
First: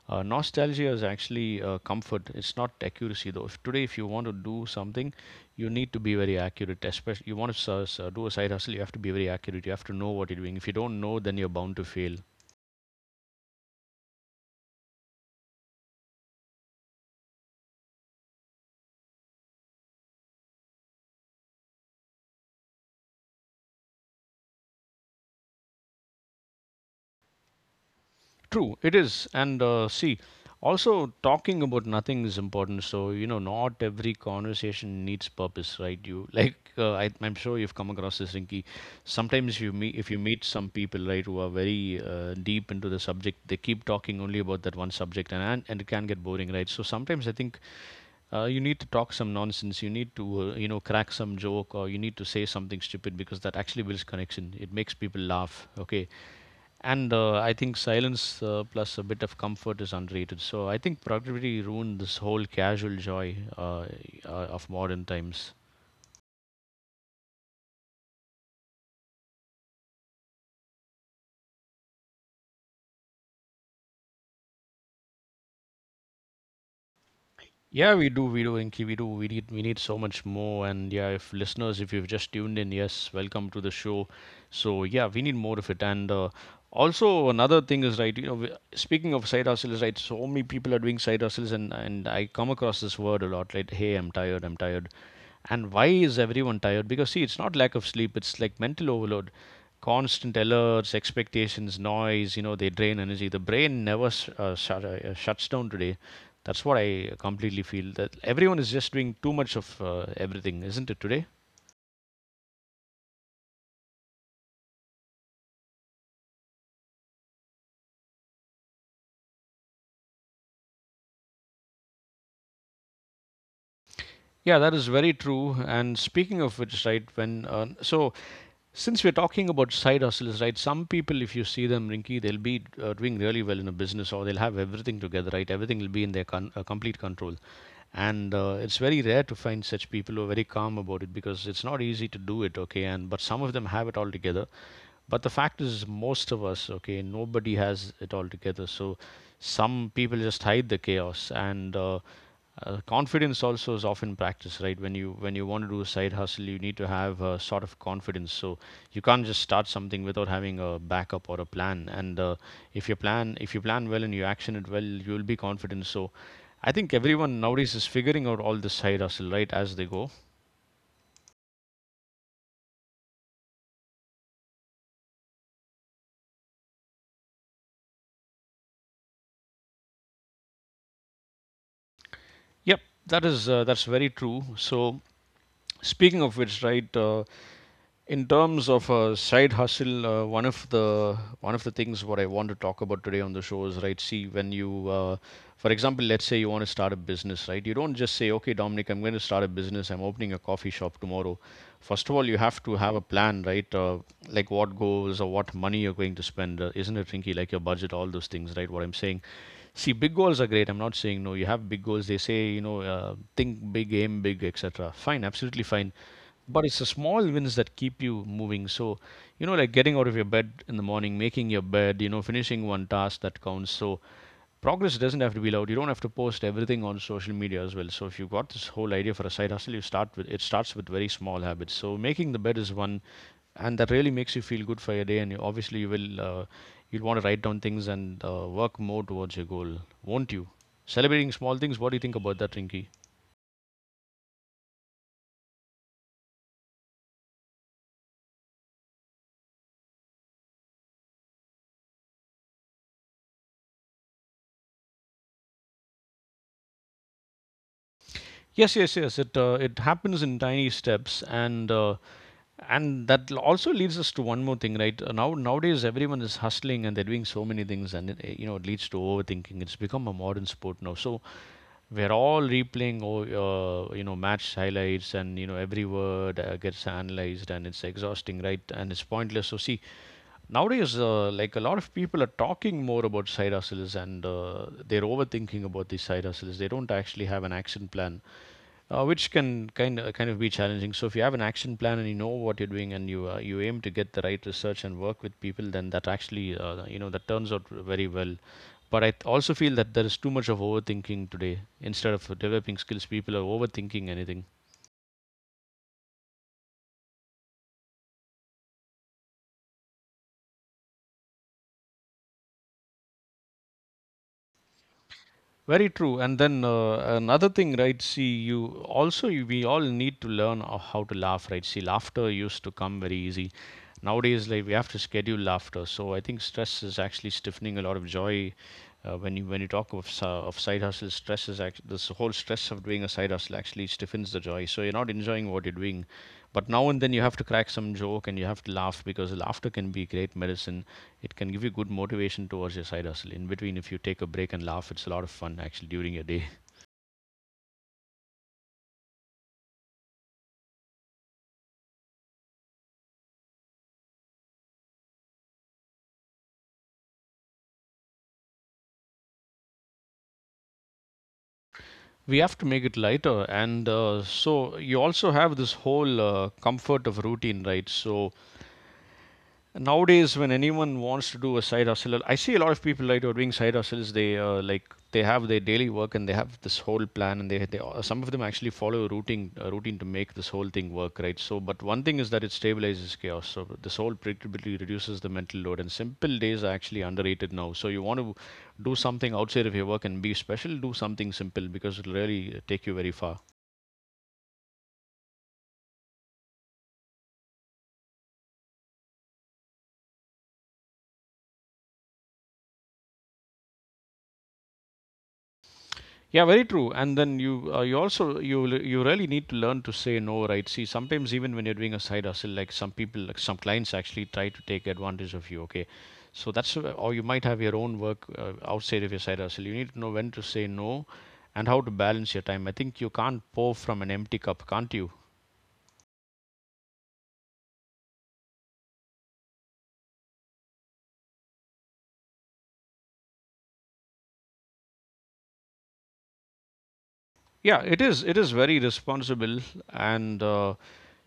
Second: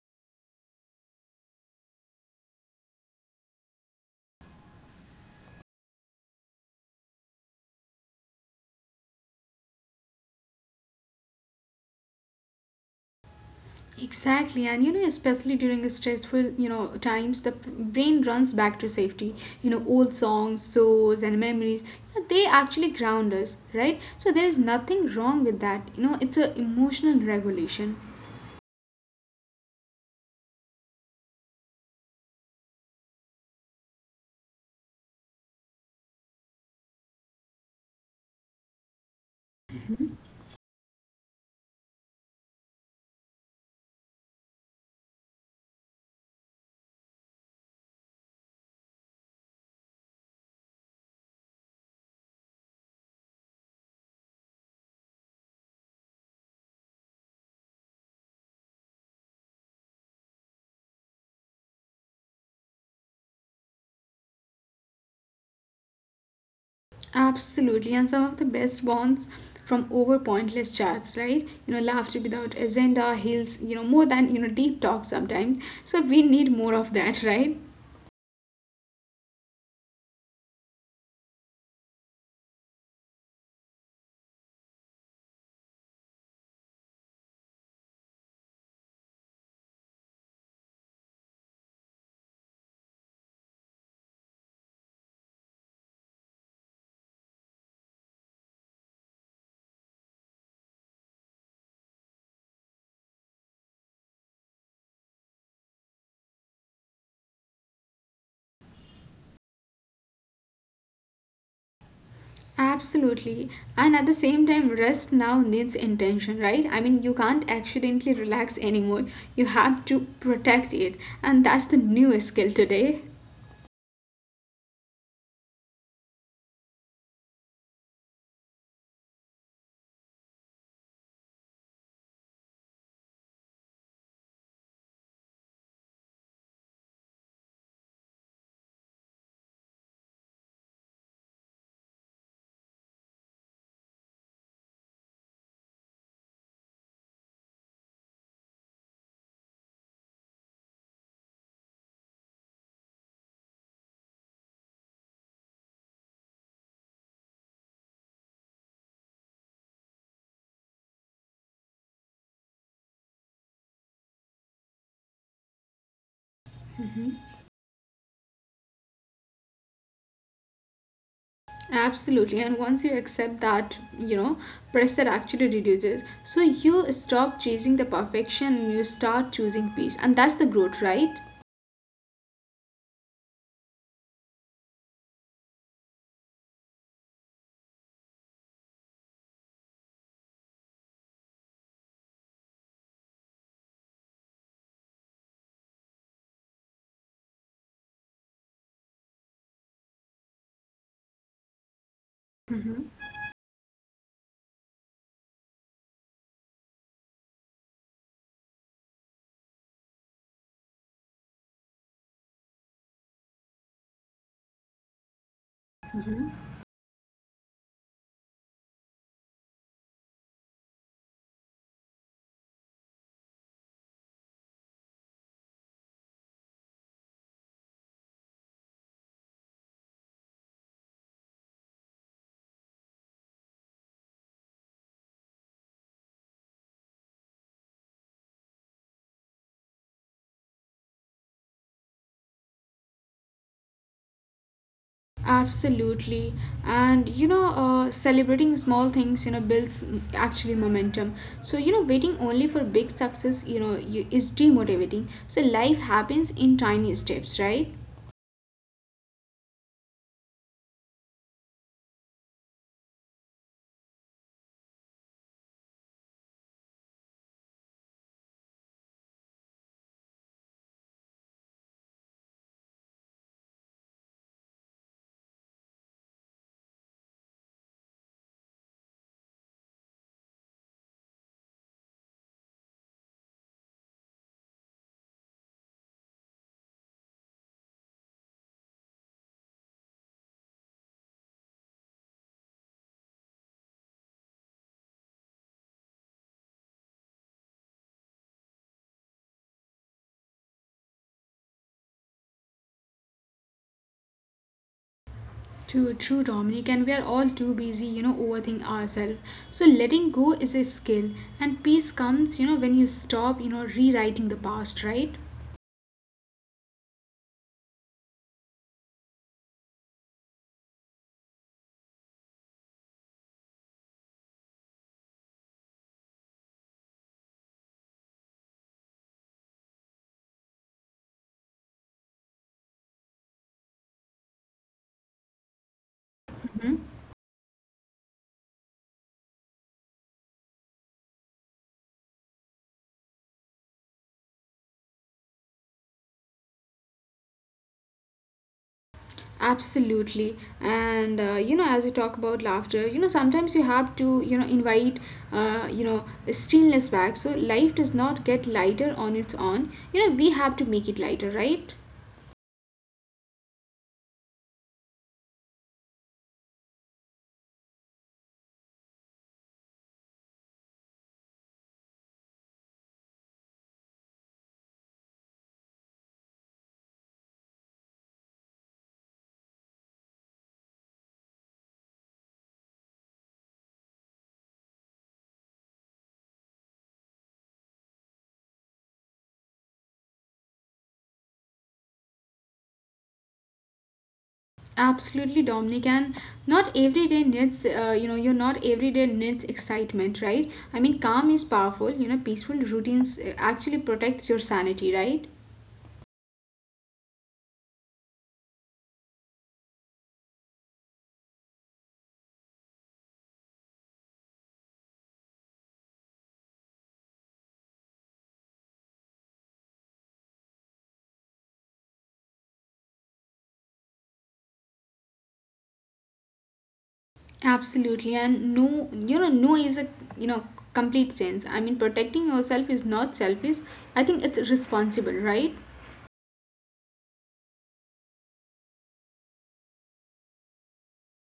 Speaker 1: Uh, nostalgia is actually comfort. It's not accuracy though. If today, if you want to do something, you need to be very accurate. Especially, you want to do a side hustle, you have to be very accurate. You have to know what you're doing. If you don't know, then you're bound to fail.
Speaker 2: Exactly, and you know, especially during a stressful, you know, times, the brain runs back to safety. You know, old songs, shows, and memories. You know, they actually ground us, right? So there is nothing wrong with that. You know, it's a emotional regulation.
Speaker 1: True, it is. And see, also talking about nothing is important. So, you know, not every conversation needs purpose, right? You like, I'm sure you've come across this, Rinky. Sometimes you meet, if you meet some people, right, who are very deep into the subject, they keep talking only about that one subject, and it can get boring, right? So sometimes I think you need to talk some nonsense. You need to, you know, crack some joke, or you need to say something stupid, because that actually builds connection. It makes people laugh. Okay, and I think silence plus a bit of comfort is underrated. So I think productivity ruined this whole casual joy of modern times.
Speaker 2: Absolutely, and some of the best bonds from over pointless chats, right? You know, laughter without agenda heals, you know, more than, you know, deep talk sometimes. So we need more of that, *laughs* right?
Speaker 1: Yeah, we do, Inky, we do. We need so much more. And yeah, if listeners, if you've just tuned in, yes, welcome to the show. So yeah, we need more of it. And also another thing is, right? You know, speaking of side hustles, right? So many people are doing side hustles, and I come across this word a lot. Like, hey, I'm tired, I'm tired. And why is everyone tired? Because see, it's not lack of sleep, it's like mental overload. Constant alerts, expectations, noise, you know, they drain energy. The brain never shuts down today. That's what I completely feel, that everyone is just doing too much of everything, isn't it today?
Speaker 2: Absolutely. And at the same time, rest now needs intention, right? I mean, you can't accidentally relax anymore. You have to protect it. And that's the new skill today.
Speaker 1: Yeah, that is very true. And speaking of which, right, when so since we're talking about side hustles, right, some people, if you see them, Rinky, they'll be doing really well in a business, or they'll have everything together, right? Everything will be in their complete control. And it's very rare to find such people who are very calm about it, because it's not easy to do it. Okay, and but some of them have it all together, but the fact is most of us, okay, nobody has it all together. So some people just hide the chaos, and confidence also is often practiced, right? When you want to do a side hustle, you need to have a sort of confidence. So you can't just start something without having a backup or a plan. And if you plan well and you action it well, you will be confident. So I think everyone nowadays is figuring out all this side hustle, right, as they go.
Speaker 2: Absolutely, and once you accept that, you know, pressure actually reduces. So you stop chasing the perfection and you start choosing peace, and that's the growth, right?
Speaker 1: Yep, that is that's very true. So speaking of which, right? In terms of a side hustle, one of the things what I want to talk about today on the show is, right. See, when you, for example, let's say you want to start a business, right? You don't just say, okay, Dominic, I'm going to start a business. I'm opening a coffee shop tomorrow. First of all, you have to have a
Speaker 2: Hmm.
Speaker 1: plan, right? Like what goals or what money you're going to spend, isn't it, Rinky? Like your budget, all those things, right? What I'm saying. See, big goals are great. I'm not saying no. You have big goals. They say, you know, think big, aim big, etc. Fine, absolutely fine.
Speaker 2: Hmm.
Speaker 1: But it's the small wins that keep you moving. So, you know, like getting out of your bed in the morning, making your bed, you know, finishing one task that counts. So, progress doesn't have to be loud. You don't have to post everything on social media as well. So if you've got this whole idea for a side hustle, you start with it starts with very small habits. So making the bed is one, and that really makes you feel good for your day. And you, obviously, you will you'll want to write down things and work more towards your goal, won't you? Celebrating small things. What do you think about that, Rinky?
Speaker 2: Absolutely, and you know, celebrating small things, you know, builds mm, actually momentum. So you know, waiting only for big success, you know, you, is demotivating. So life happens in tiny steps, right?
Speaker 1: Yes, yes, yes. It it happens in tiny steps, and that also leads us to one more thing, right. Nowadays everyone is hustling and they're doing so many things, and it, you know, it leads to overthinking. It's become a modern sport now. So we're all replaying, you know, match highlights, and you know every word gets analyzed, and it's exhausting, right? And it's pointless. So see, nowadays like a lot of people are talking more about side hustles, and they're overthinking about these side hustles. They don't actually have an action plan, which can kind of be challenging. So if you have an action plan and you know what you're doing, and you you aim to get the right research and work with people, then that actually you know, that turns out very well. But I also feel that there is too much of overthinking today. Instead of developing skills, people are overthinking anything.
Speaker 2: True, true, Dominic, and we are all too busy, you know, overthink ourselves. So letting go is a skill, and peace comes, you know, when you stop, you know, rewriting the past, right?
Speaker 1: Very true. And then another thing, right? See, you also we all need to learn how to laugh, right? See, laughter used to come very easy. Nowadays, like we have to schedule laughter. So I think stress is actually stiffening a lot of joy. When you talk of side hustle, stress is actually this whole stress of doing a side hustle actually stiffens the joy. So you're not enjoying what you're doing, but
Speaker 2: Hmm.
Speaker 1: now and then you have to crack some joke and you have to laugh because laughter can be great medicine. It can give you good motivation towards your side hustle. In between, if you take a break and laugh, it's a lot of fun actually during your day. *laughs*
Speaker 2: Absolutely, and you know, as we talk about laughter, you know, sometimes you have to, you know, invite, you know, stillness back. So life does not get lighter on its own. You know, we have to make it lighter, right?
Speaker 1: We have to make it lighter, and so you also have this whole comfort of routine, right? So nowadays when anyone wants to do a side hustle, I see a lot of people like who are doing side hustles, they like they have their daily work and they have this whole plan, and they some of them actually follow a routine, a routine to make this whole thing work, right? So but one thing is that it stabilizes chaos. So this whole predictability reduces the mental load, and simple days are actually underrated now. So you want to do something outside of your work and be special, do something simple because it'll really take you very far.
Speaker 2: Absolutely, Dominic, and not every day needs, you know, you're not every day needs excitement, right? I mean, calm is powerful, you know, peaceful routines actually protects your sanity, right?
Speaker 1: Yeah, very true. And then you you also you l- you really need to learn to say no, right? See, sometimes even when you're doing a side hustle, like some people, like some clients actually try to take advantage of you. Okay, so that's or you might have your own work outside of your side hustle. You need to know when to say no, and how to balance your time. I think you can't pour from an empty cup, can't you?
Speaker 2: Absolutely, and no, you know, no is a, you know, complete sense. I mean, protecting yourself is not selfish, I think it's responsible, right?
Speaker 1: Yeah, it is. It is very responsible, and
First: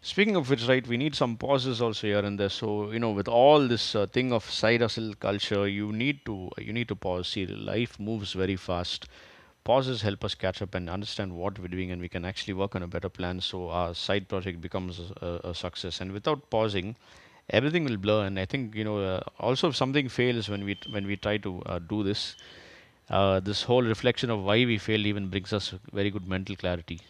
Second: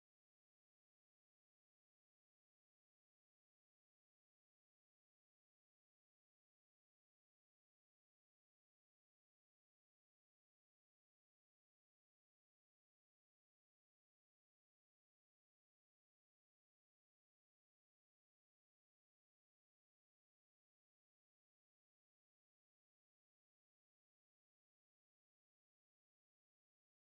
Speaker 1: speaking of which, right, we need some pauses also here and there. So you know, with all this thing of side hustle culture, you need to pause. See, life moves very fast. Pauses help us catch up and understand what we're doing, and we can actually work on a better plan. So our side project becomes a success. And without pausing, everything will blur. And I think you know, also if something fails when we try to do this, this whole reflection of why we failed even brings us very good mental clarity.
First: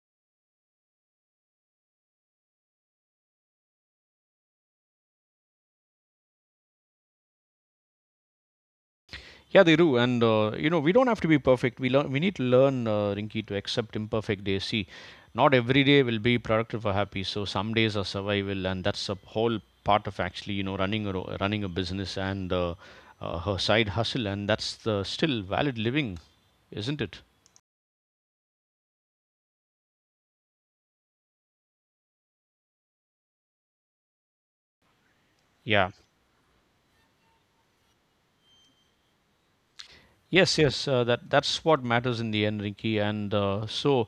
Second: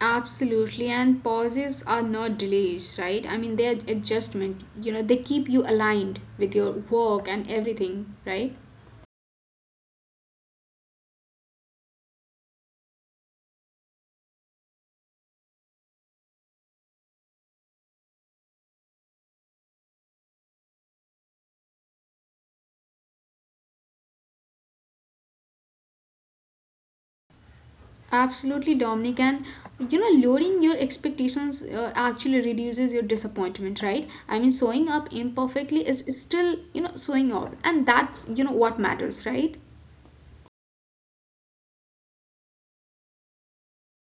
Speaker 2: Absolutely, and pauses are not delays, right? I mean, they're adjustment, you know, they keep you aligned with your work and everything, right?
Speaker 1: Yeah, they do, and you know we don't have to be perfect. We learn. We need to learn, Rinky, to accept imperfect days. See, not every day will be productive or happy. So some days are survival, and that's a whole part of actually you know running running a business and her side hustle, and that's the still valid living, isn't it?
Speaker 2: Absolutely, Dominic. And you know, lowering your expectations actually reduces your disappointment, right? I mean, showing up
Speaker 1: Yeah.
Speaker 2: imperfectly is still, you know, showing up, and that's, you know, what matters, right?
Speaker 1: Yes, yes. That's what matters in the end, Rinky. And so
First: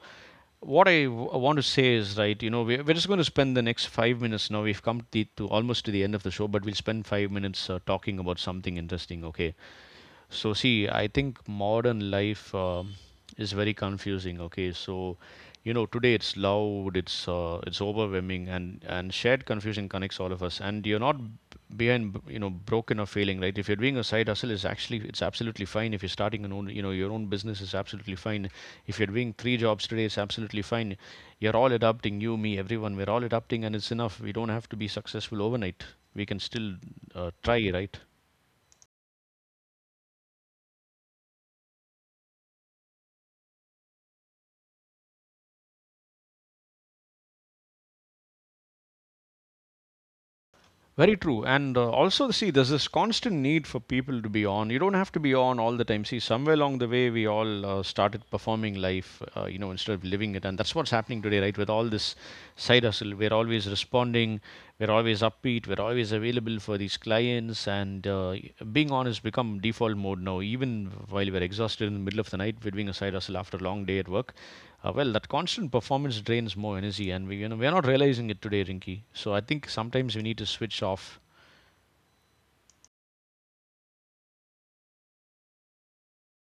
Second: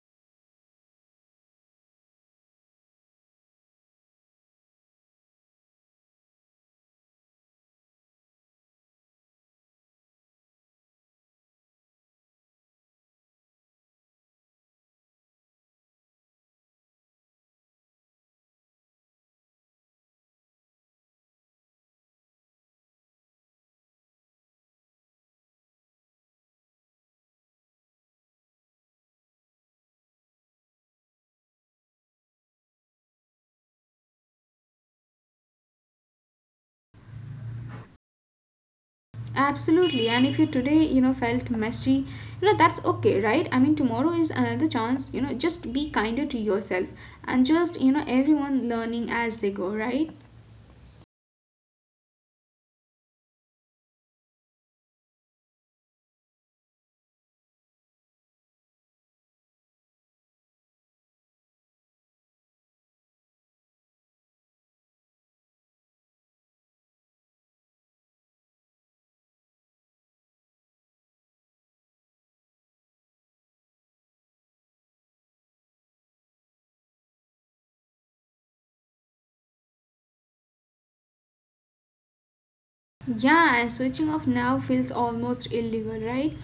Speaker 1: what want to say is right. You know, we're just going to spend the next 5 minutes now. We've come to, to almost to the end of the show, but we'll spend 5 minutes talking about something interesting. Okay, so, see, I think modern life is very confusing. Okay, so you know, today it's loud, it's overwhelming, and shared confusion connects all of us. And you're not behind, you know, broken or failing, right? If you're doing a side hustle, it's absolutely fine. If you're starting an own, you know, your own business is absolutely fine. If you're doing 3 jobs today, it's absolutely fine. You're all adapting, you, me, everyone. We're all adapting, and it's enough. We don't have to be successful overnight. We can still try, right?
Speaker 2: Absolutely. And if you today, you know, felt messy, you know, that's okay, right? I mean, tomorrow is another chance, you know, just be kinder to yourself and just, you know, everyone learning as they go, right?
Speaker 1: Very true. And also, see, there's this constant need for people to be on. You don't have to be on all the time. See, somewhere along the way, we all started performing life, you know, instead of living it. And that's what's happening today, right? With all this side hustle, we're always responding, we're always upbeat, we're always available for these clients. And being on has become default mode now. Even while we're exhausted in the middle of the night, we're doing a side hustle after a long day at work. That constant performance drains more energy, and we you know we're not realizing it today, Rinki. So I think sometimes we need to switch off.
Speaker 2: Yeah, and switching off now feels almost illegal, right?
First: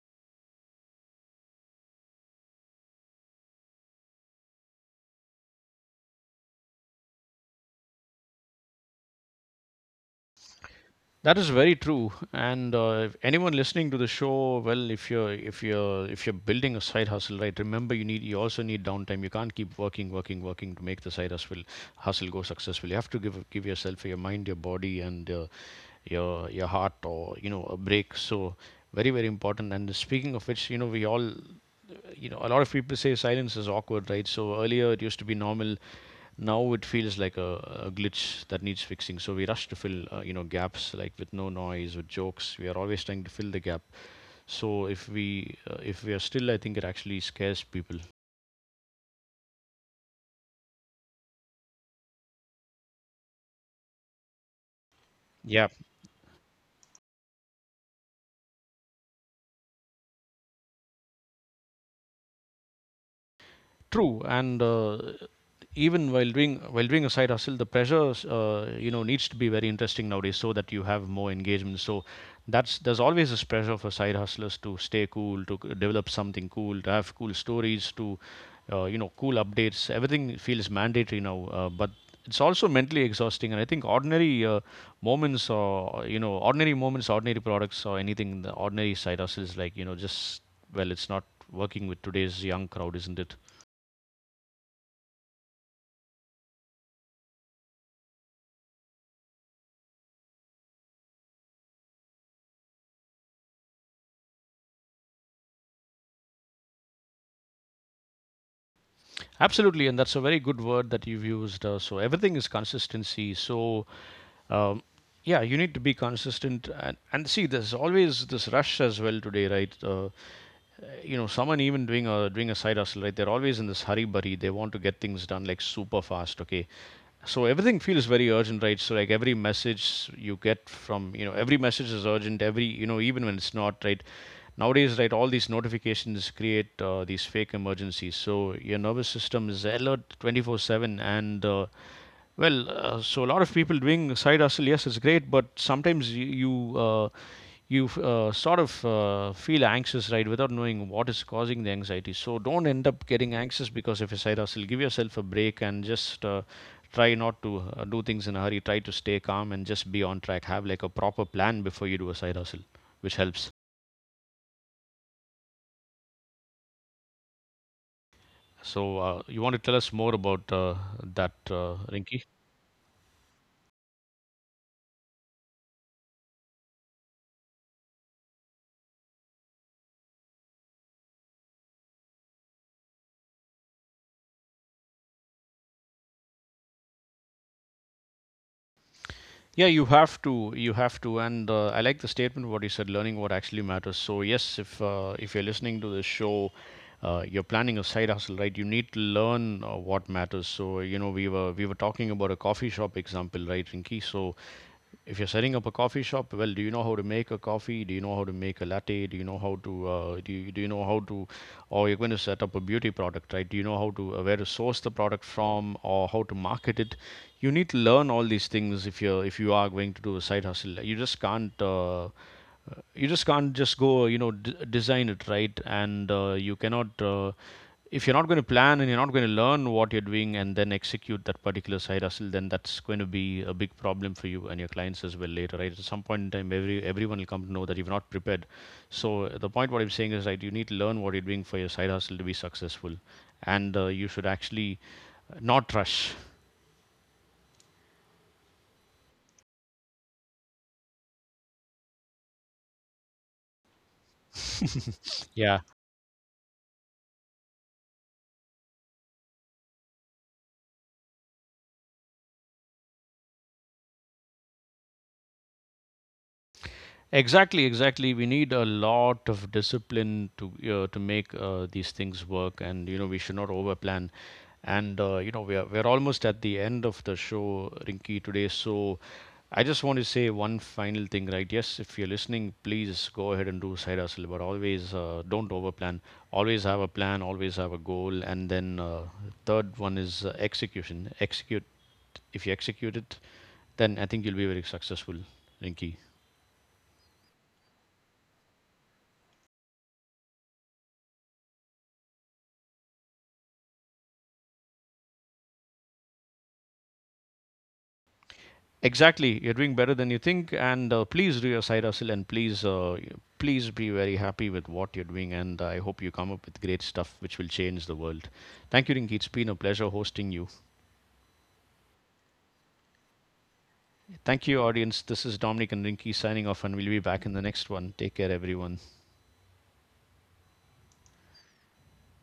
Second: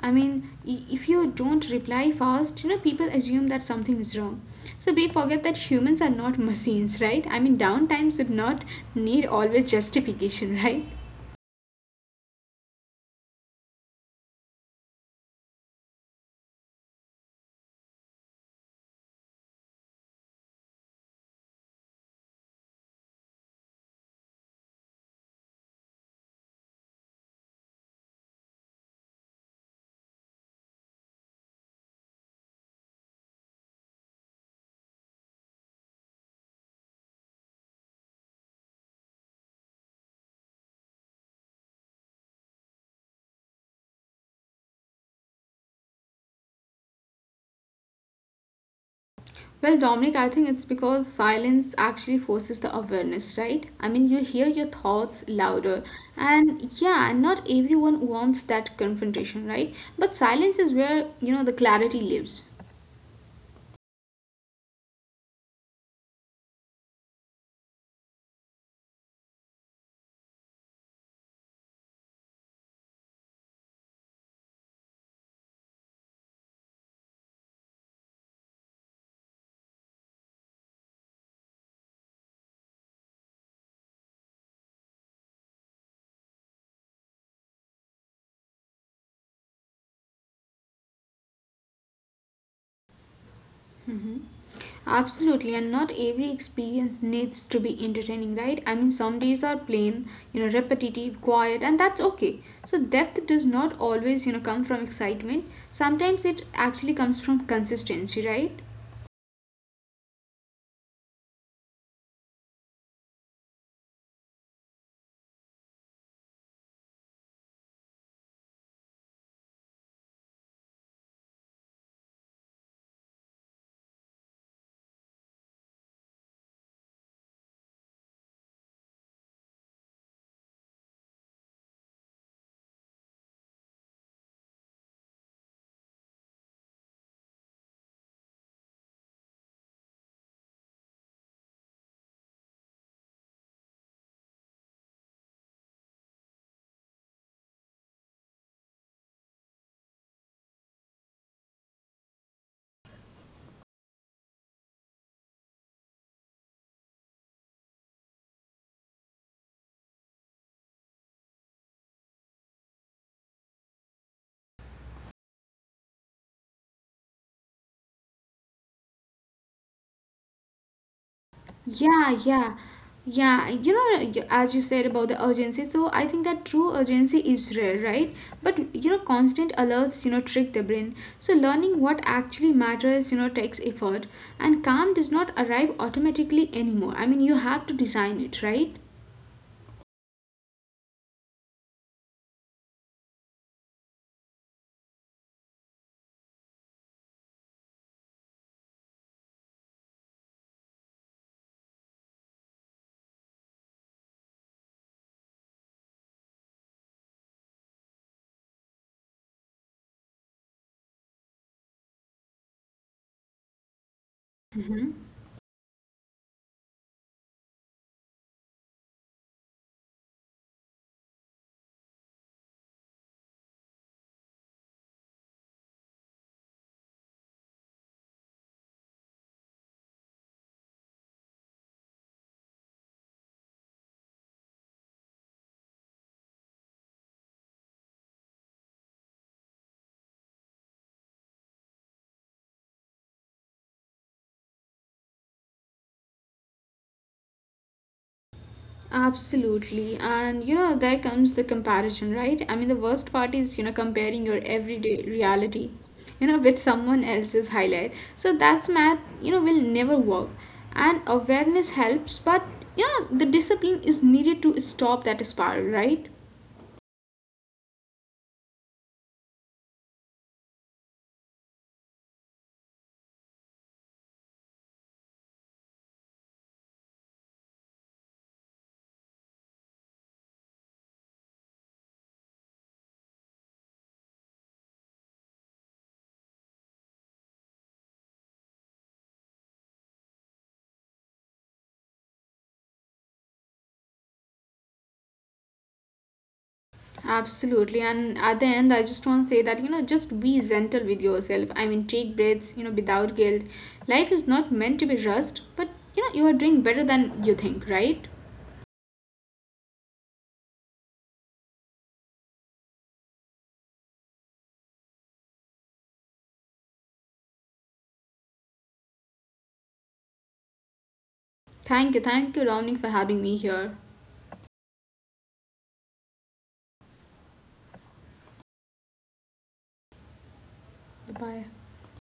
Speaker 2: I mean, if you don't reply fast, you know, people assume that something is wrong. So we forget that humans are not *laughs* machines, right? I mean, downtime should not need always justification, *laughs* right?
Speaker 1: That is very true. And if anyone listening to the show, well, if you're building a side hustle, right? Remember, you also need downtime. You can't keep working, working, working to make the side hustle hustle go successful. You have to give yourself your mind, your body, and your heart, or you know, a break. So very, very important. And speaking of which, you know, we all, you know, a lot of people say silence is awkward, right? So earlier it used to be normal. Now it feels like a glitch that needs fixing. So we rush to fill you know gaps, like with no noise, with jokes, we are always trying to fill the gap. So if we are still, I think it actually scares people.
Speaker 2: Well, Dominic, I think it's because silence actually forces the awareness, right? I mean, you hear your thoughts
Speaker 1: Yeah,
Speaker 2: louder. And yeah, not everyone wants that confrontation, right? But silence is where, you know, the clarity lives.
Speaker 1: true, and even while doing a side hustle, the pressure you know needs to be very interesting nowadays, so that you have more engagement. So that's there's always this pressure for side hustlers to stay cool, to develop something cool, to have cool stories, to you know cool updates. Everything feels mandatory now, but it's also mentally exhausting. And I think ordinary moments, or you know, ordinary moments, ordinary products, or anything, the ordinary side hustles, like you know, just well, it's not working with today's young crowd, isn't it?
Speaker 2: Absolutely, and not every experience needs to be entertaining, right? I mean, some days are plain, you know, repetitive, quiet, and that's okay. So, depth does not always, you know, come from excitement. Sometimes it actually comes from consistency, right?
Speaker 1: Absolutely, and that's a very good word that you've used. So everything is consistency. So um, yeah, you need to be consistent, and see there's always this rush as well today, right? You know, someone even doing a side hustle, right? They're always in this hurry burry. They want to get things done like super fast. Okay, so everything feels very urgent, right? So like every message you get from you know every message is urgent. Every you know even when it's not, right? Nowadays, right, all these notifications create these fake emergencies. So your nervous system is alert 24/7, and so a lot of people doing side hustle, yes, it's great, but sometimes you sort of feel anxious, right, without knowing what is causing the anxiety. So don't end up getting anxious because of your side hustle. Give yourself a break and just try not to do things in a hurry. Try to stay calm and just be on track. Have like a proper plan before you do a side hustle, which helps. So you want to tell us more about that,
Speaker 2: Yeah,
Speaker 1: Rinki?
Speaker 2: yeah, yeah. You know, as you said about the urgency, so I think that true urgency is rare, right? But you know, constant alerts, you know, trick the brain. So learning what actually matters, you know, takes effort, and calm does not arrive automatically anymore. I mean, you have to design it, right?
Speaker 1: Yeah, you have to, and I like the statement what you said, learning what actually matters. So yes, if you're listening to this show, you're planning a side hustle, right? You need to learn what matters. So you know we were talking about a coffee shop example, right, Rinki? So if you're setting up a coffee shop, well, do you know how to make a coffee? Do you know how to make a latte? Do you know how to do you know how to, or you're going to set up a beauty product, right? Do you know how to where to source the
Speaker 2: Mm-hmm.
Speaker 1: product from or how to market it? You need to learn all these things if you're if you are going to do a side hustle. You just can't. You just can't just go you know design it right, and you cannot, if you're not going to plan and you're not going to learn what you're doing and then execute that particular side hustle, then that's going to be a big problem for you and your clients as well later, right? At some point in time, everyone will come to know that you've not prepared. So the point what I'm saying is right, you need to learn what you're doing for your side hustle to be successful, and you should actually not rush.
Speaker 2: Absolutely. And you know, there comes the comparison, right? I mean, the worst part is, you know, comparing your everyday
Speaker 1: *laughs* Yeah.
Speaker 2: reality, you know, with someone else's highlight. So that's math, you know, will never work. And awareness helps, but you know, the discipline is needed to stop that spiral, right?
Speaker 1: Exactly, exactly. We need a lot of discipline to make these things work, and you know we should not overplan. And you know we're almost at the end of the show, Rinky, today. So I just want to say one final thing, right? Yes, if you're listening, please go ahead and do side hustle, but always don't overplan. Always have a plan. Always have a goal. And then third one is execution. Execute. If you execute it, then I think you'll be very successful, Rinky.
Speaker 2: Absolutely. And at the end, I just want to say that, you know, just be gentle with yourself. I mean, take breaths, you know, without guilt. Life is not meant to be rushed, but you know, you are doing better than you think, right?
Speaker 1: Exactly, you're doing better than you think, and please do your side hustle, and please, please be very happy with what you're doing, and I hope you come up with great stuff which will change the world. Thank you, Rinky. It's been a pleasure hosting you.
Speaker 2: Thank you, Dominic, for having me here.
Speaker 1: Thank you, audience. This is Dominic and Rinki signing off, and we'll be back in the next one. Take care, everyone.
Speaker 2: Bye bye.